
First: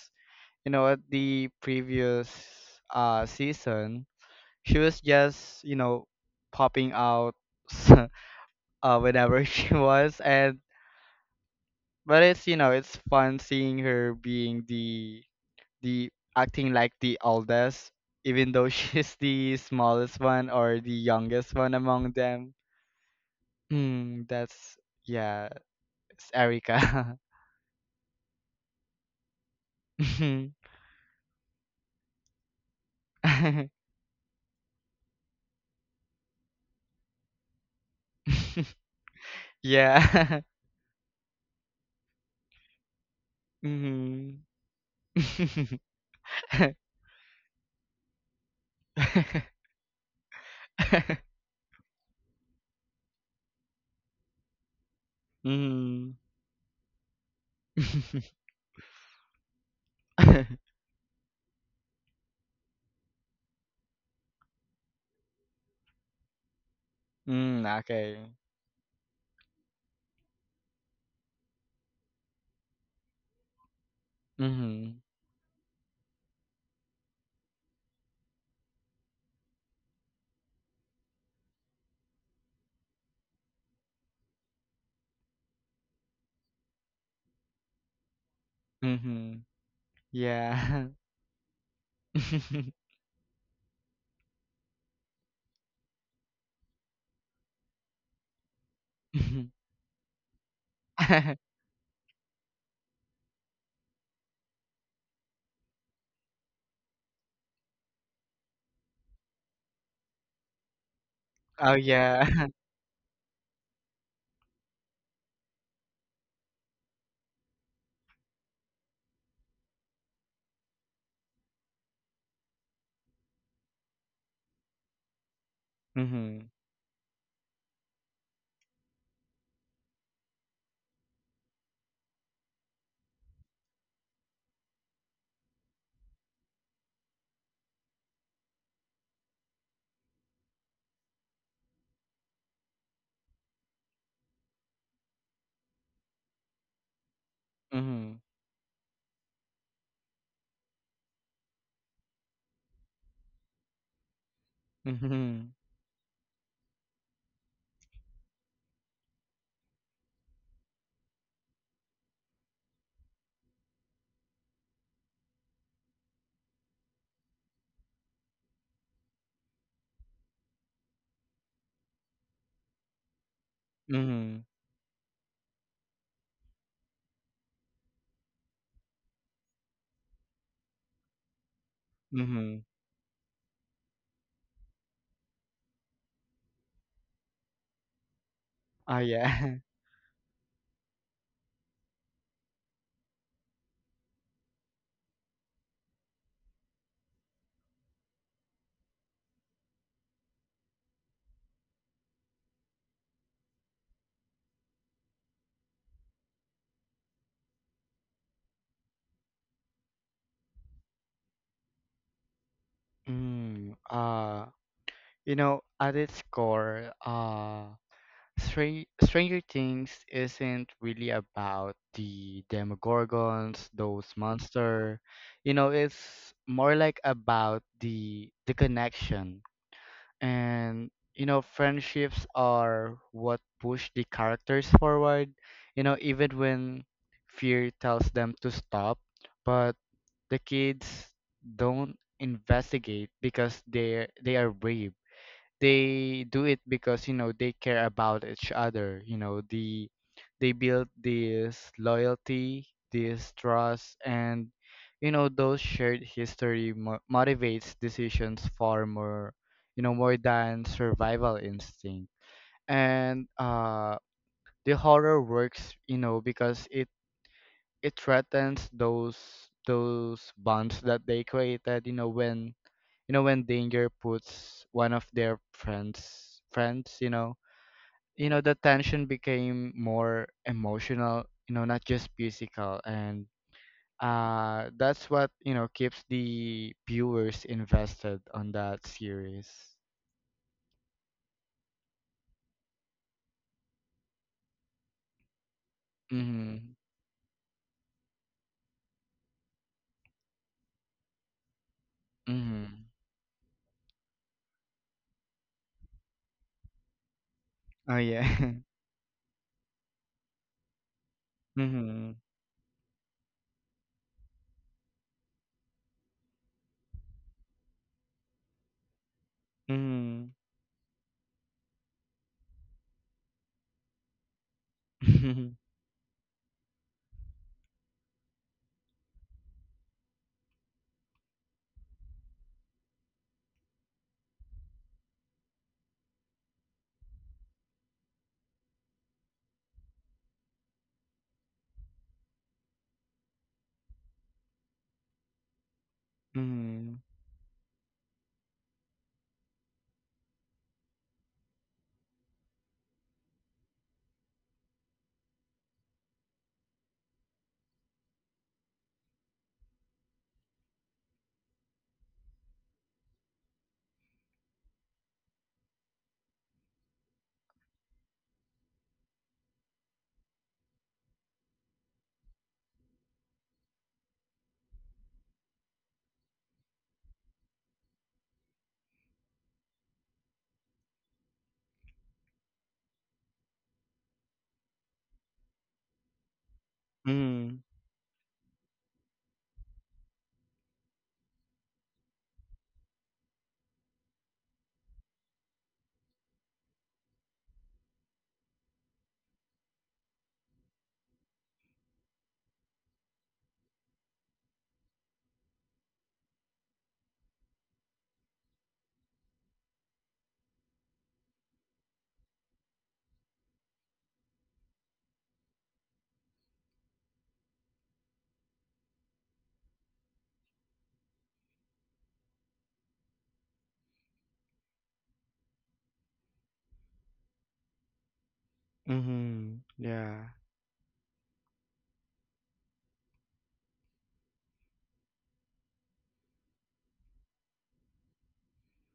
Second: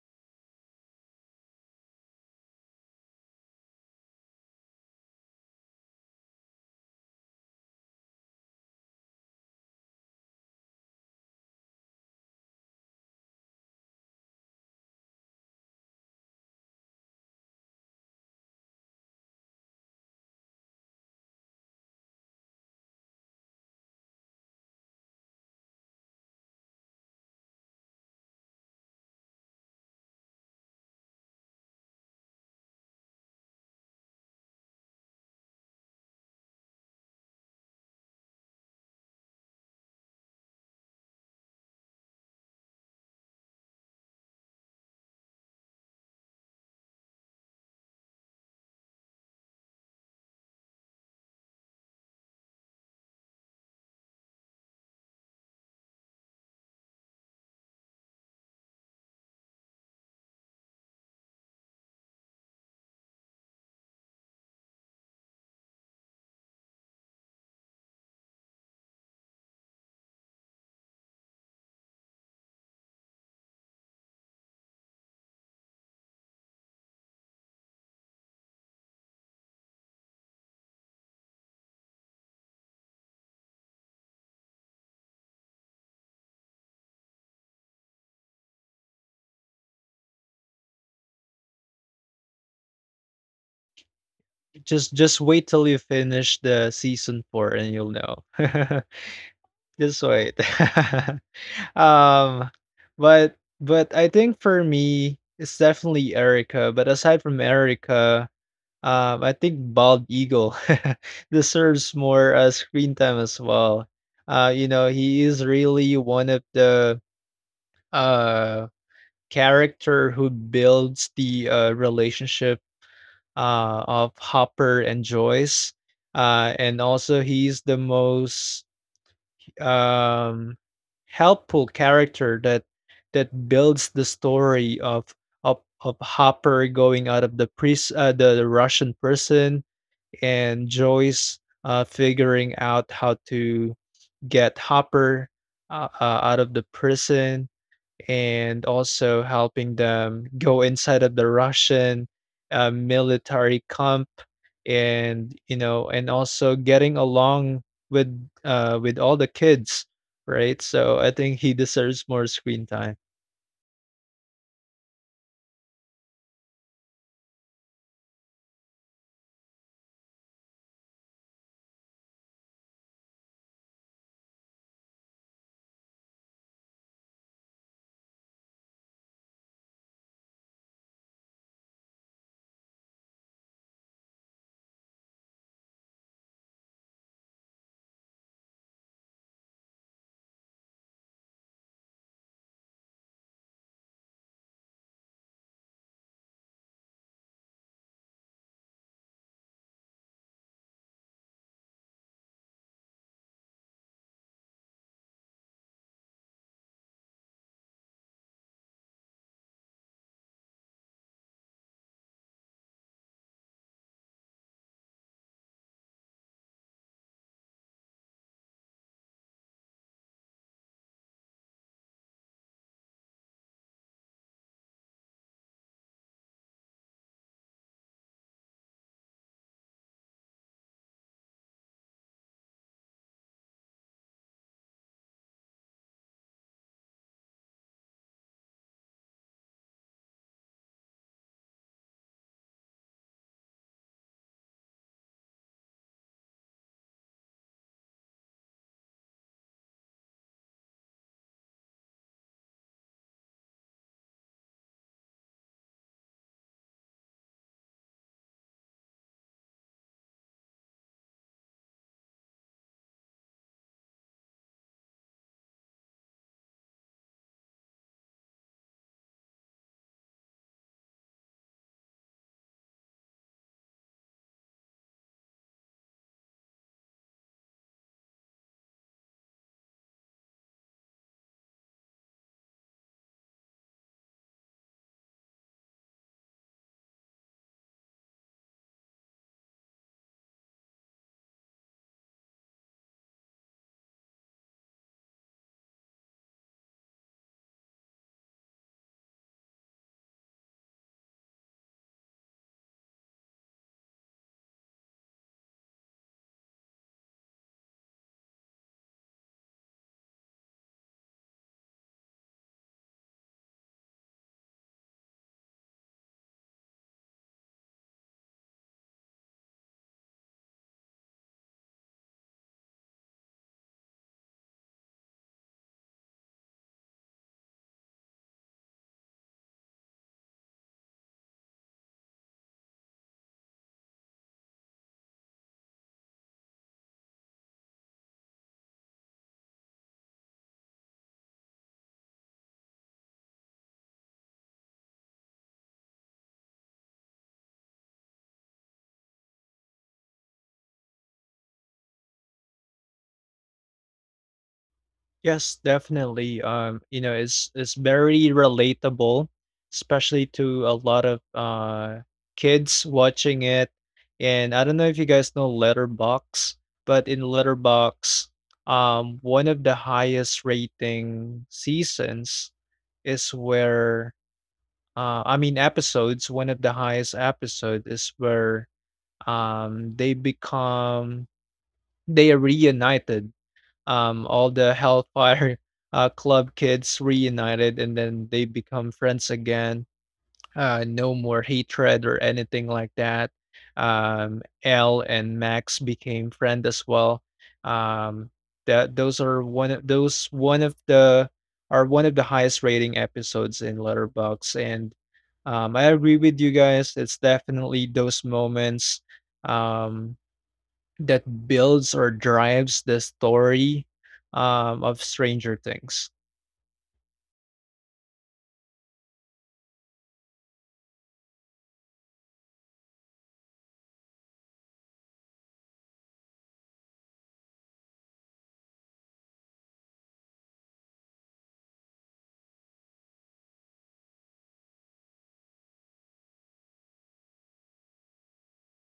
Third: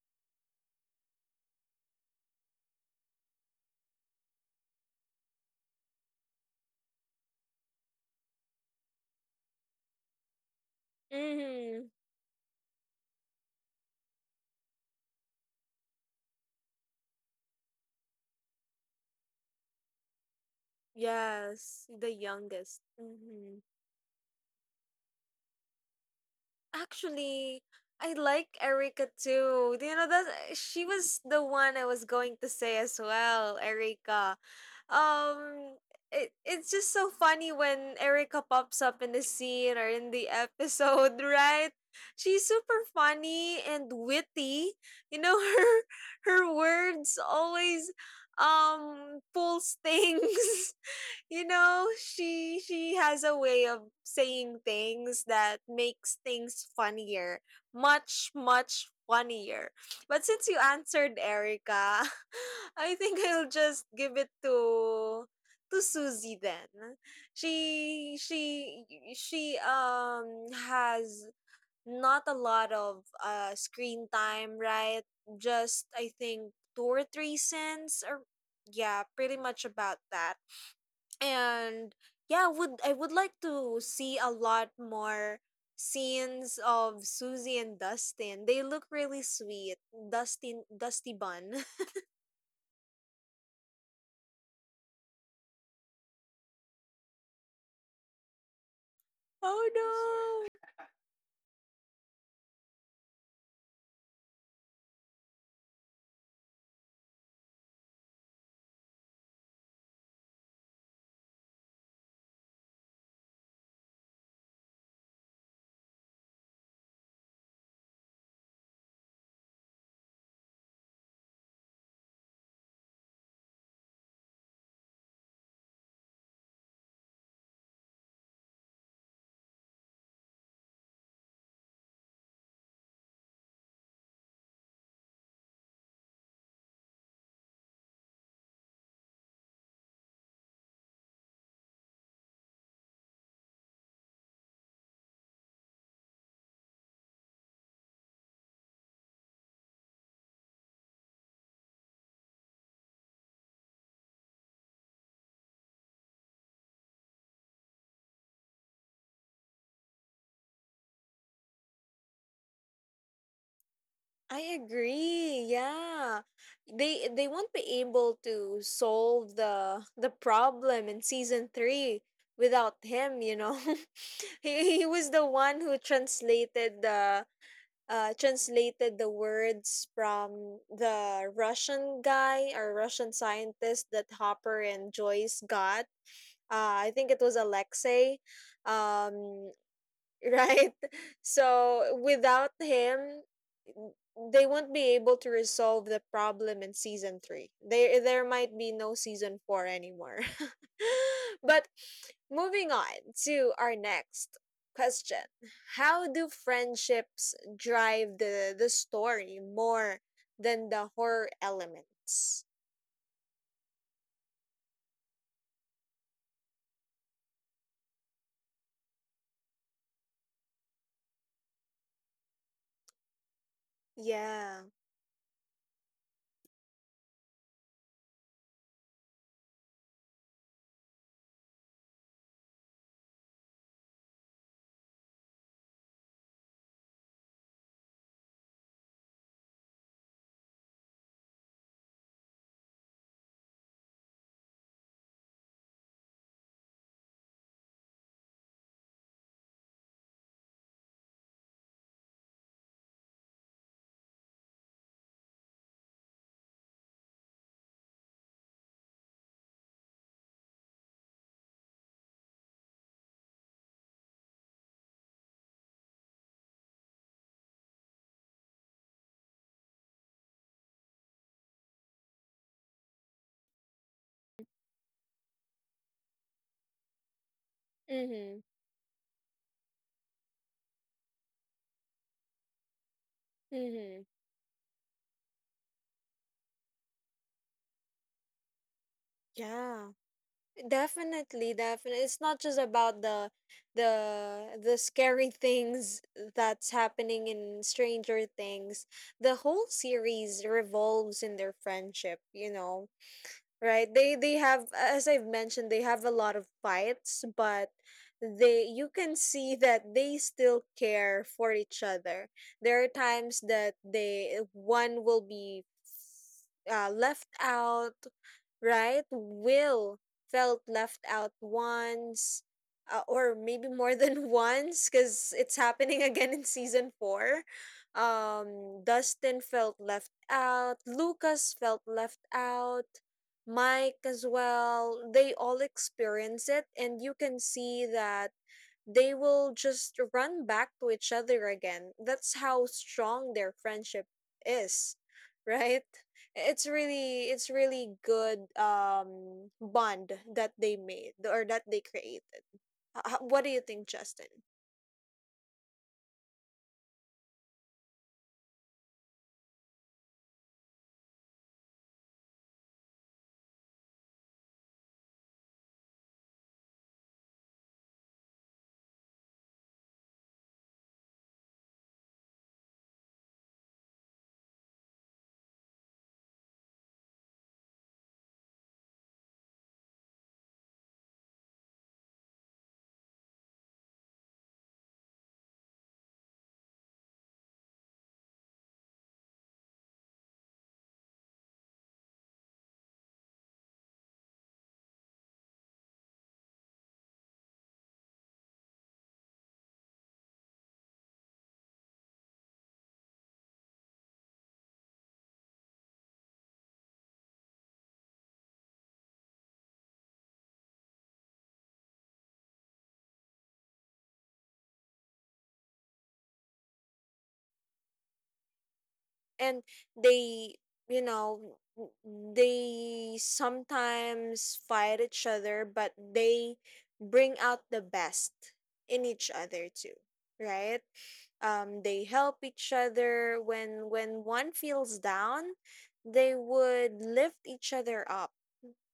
B: you know at the previous season she was just, you know, popping out whenever she was. And
A: Mm-hmm.
B: but it's you know it's fun seeing her being the, acting like the eldest, even though she's the smallest one or the youngest one
A: Yes, the
B: among them.
A: youngest. Mm-hmm.
B: Hmm, that's yeah, it's Erica.
A: Actually, I like Erika too. Do you know that
B: Mhm.
A: she was the one I was going to say as well, Erika. Um it's just so funny when Erika pops up in the scene or in the
B: Yeah.
A: episode, right? She's super funny and
B: Mhm.
A: witty. You know, her her words always pulls things. You know, she has a way of saying things that
B: Mhm.
A: makes things funnier, much funnier. But since you answered Erica, I think I'll just give it to Susie then.
B: Mm,
A: She
B: okay.
A: she she has not a lot of screen time, right?
B: Mhm.
A: Just I think 2 or 3 cents, or yeah, pretty much about that. And yeah, would like to see a lot more scenes of Susie and Dustin. They look really
B: Mhm.
A: sweet. Dustin,
B: Yeah.
A: dusty bun.
C: Just wait till you finish the season four and you'll know.
A: Oh
C: Just wait.
A: no.
C: Um, but I think for me, it's definitely Erica. But aside from Erica, I think Bald Eagle
B: Oh
C: deserves
B: yeah.
C: more, screen time as well. You know, he is really one of the uh character who builds the, relationship of Hopper and Joyce.
B: Mm-hmm.
C: And also he's the most um helpful character that builds the story of Hopper going out of the Russian prison, and Joyce, figuring out how to get Hopper, out of the prison,
B: Mm-hmm.
C: and also helping them go inside of the Russian, military camp, and
B: Mm-hmm.
C: you know, and also getting along with with all the kids, right? So I think he deserves more screen time.
A: I agree, yeah. They won't be able to solve the problem in season three without him, you know.
B: Mm-hmm.
A: He was the one who translated the words from the Russian guy
B: Mm-hmm.
A: or Russian scientist that Hopper and Joyce got. I think it was Alexei.
B: Oh
A: Um,
B: yeah.
A: right? So without him, they won't be able to resolve the problem in season three. There might be no season four anymore. But moving on to our next question: how do friendships drive the story more than the horror elements?
B: Mm, uh, you know, at its core, Stranger Things isn't really about the Demogorgons, those
A: Yeah.
B: monster. You know, it's more like about the connection. And you know friendships are what push the characters forward, you know, even when fear tells them to stop. But the kids don't investigate because they are brave. They do it because, you know, they care about each other. You know, the they build this loyalty, this trust, and you know those shared history motivates decisions far more, you know, more than survival instinct. And the horror works, you know, because it threatens those bonds that they created. You know, when, you know, when danger puts one of their friends, you know, you know
A: Mhm.
B: the tension became more emotional, you know, not just physical. And
A: Mhm.
B: that's what, you know, keeps the viewers invested on that series.
A: Yeah. Definitely, definitely. It's not just about the scary things
B: Mm-hmm.
A: that's happening in Stranger Things. The whole series revolves in their friendship, you know,
B: Mm-hmm.
A: right? They have, as I've mentioned, they have a lot of fights, but
B: Oh yeah.
A: they, you can see that they still care for each
B: Mm-hmm.
A: other. There are times that they, one will be left out, right, will
B: Mm-hmm.
A: felt left out once, or maybe more than once, because it's happening again in season four. Dustin felt left out, Lucas felt left out, Mike as well. They all experience it, and you can see that they will just run back to each other again. That's how strong their friendship is, right? It's
B: Mm-hmm.
A: really, it's really good bond that they made or that they created. What do you think, Justin?
C: Yes, definitely. You know, it's very relatable, especially to a lot of kids watching it. And I don't know if you guys know Letterbox, but in Letterbox, one of the highest rating seasons is where, I mean episodes, one of the highest episode is where um they become they are reunited, all the Hellfire Club kids
B: Mm-hmm. Mm-hmm.
C: reunited and then they become friends again. No more hatred or anything like that. L and Max became friend as well. Um, that Those are one of those one of the are one of the highest rating episodes in Letterbox, and I agree with you guys. It's definitely those moments um, that builds or drives the story of Stranger Things.
A: And they, you know, they sometimes fight each other, but they bring out the best in each
B: Mm-hmm.
A: other too,
B: Yeah.
A: right? They help each other when one feels down, they would lift each other up.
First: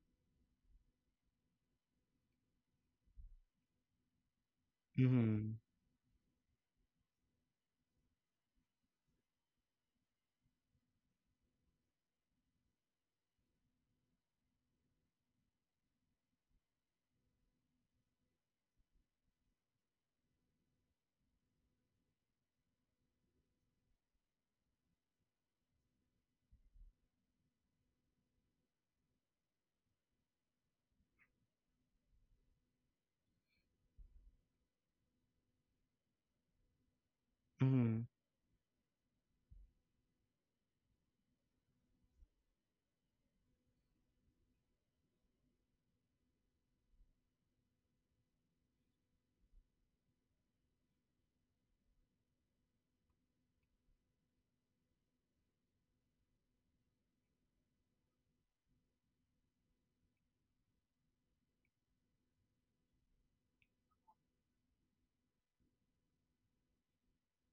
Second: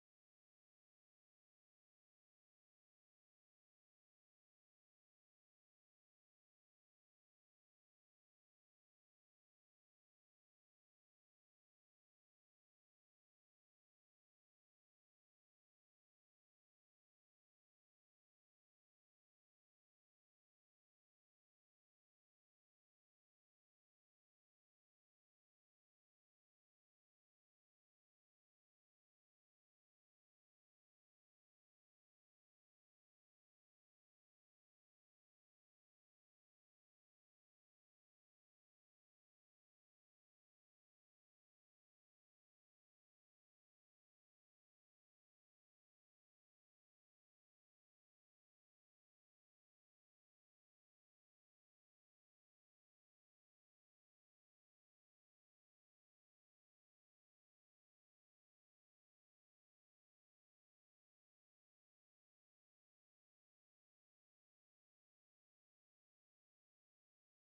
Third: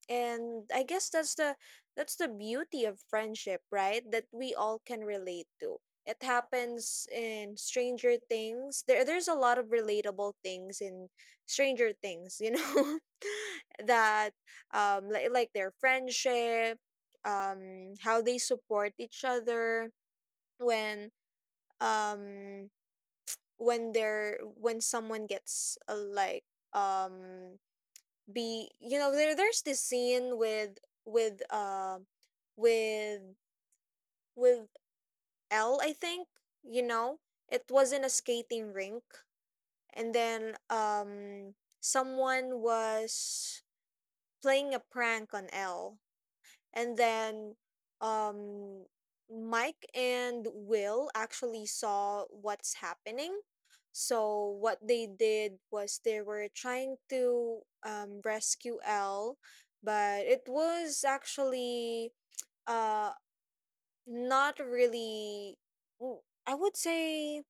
A: And I guess that's the beauty of friendship, right, that we all can relate
B: Mm-hmm.
A: to. It happens in Stranger Things. There's a lot of relatable things in Stranger Things, you know. that Like their friendship, how they support each other when, um when they're, when someone gets, like um be you know, there's this scene with, with uh with with L, I think, you know, it was in
B: Mm-hmm.
A: a skating rink. And then, someone was playing a prank on L, and then, um Mike and Will actually saw what's happening. So what they did was they were trying to rescue Elle, but it was actually, uh not really, w- I would say,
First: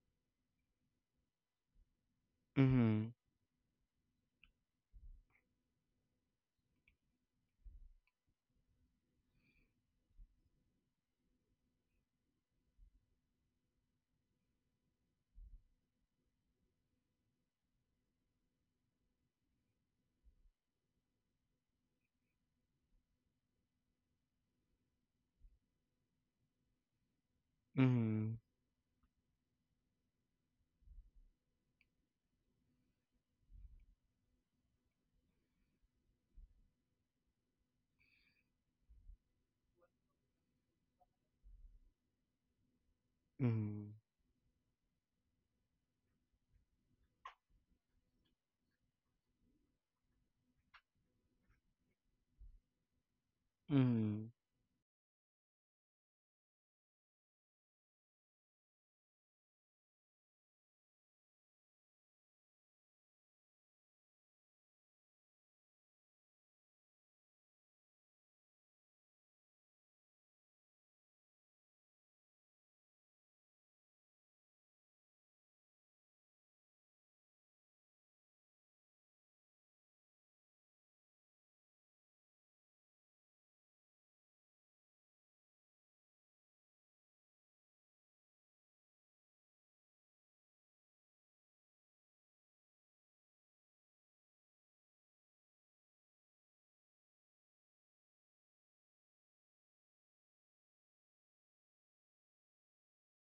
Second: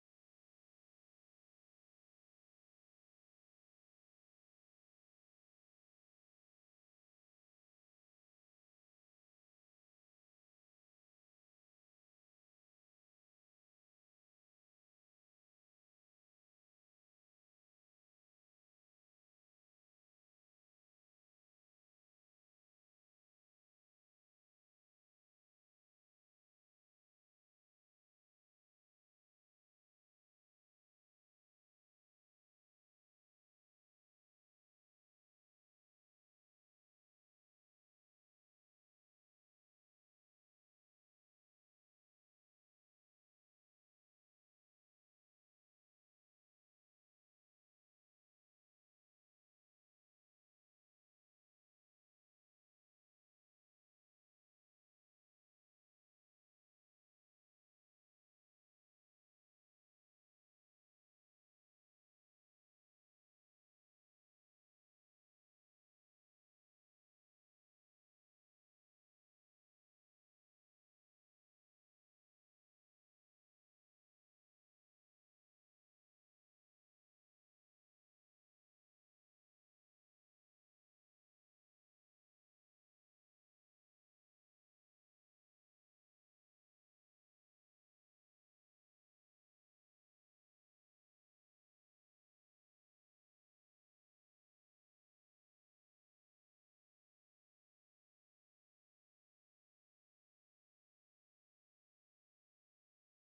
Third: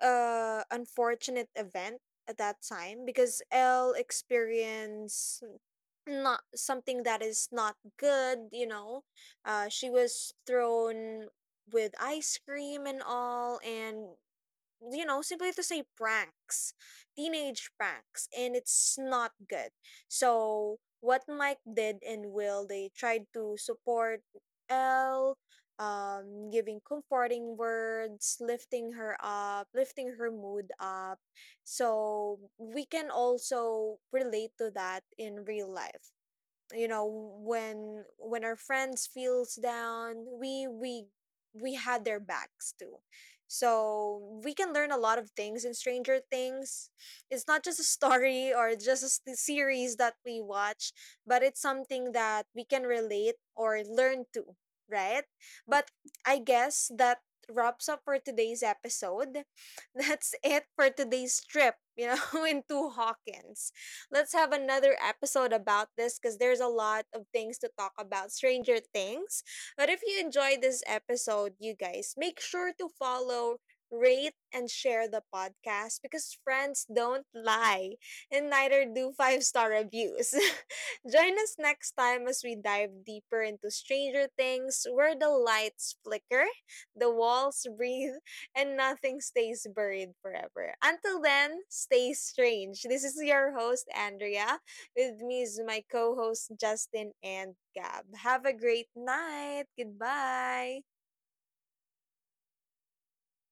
A: unfortunate event at that time,
B: Mm-hmm.
A: because Elle experienced not something that is not good, you know. She was thrown with ice cream and all. And you know, simply to say, pranks, teenage pranks, and it's not good. So what Mike did and Will, they tried to support Elle, giving comforting words,
B: Mm-hmm.
A: lifting her up, lifting her mood up. So we can also relate to that in real life, you know. When our friends feels down, we had their backs too.
B: Mm-hmm.
A: So we can learn a lot of things in Stranger Things. It's not just a story or just a series that we watch, but it's something that we can relate or learn
B: Mm-hmm.
A: to, right? But I guess that wraps up for today's episode. That's it for today's trip, you know, into Hawkins. Let's have another episode about this, because there's a lot of things to talk about Stranger Things. But if you enjoyed this episode, you guys, make sure to follow, rate, and share the podcast, because friends don't lie, and neither do 5 star reviews. Join us next time as we dive deeper into Stranger Things, where the lights flicker, the walls breathe, and nothing stays buried forever. Until then, stay strange. This is your host, Andrea. With me is my co host, Justin and Gab. Have a great night. Goodbye.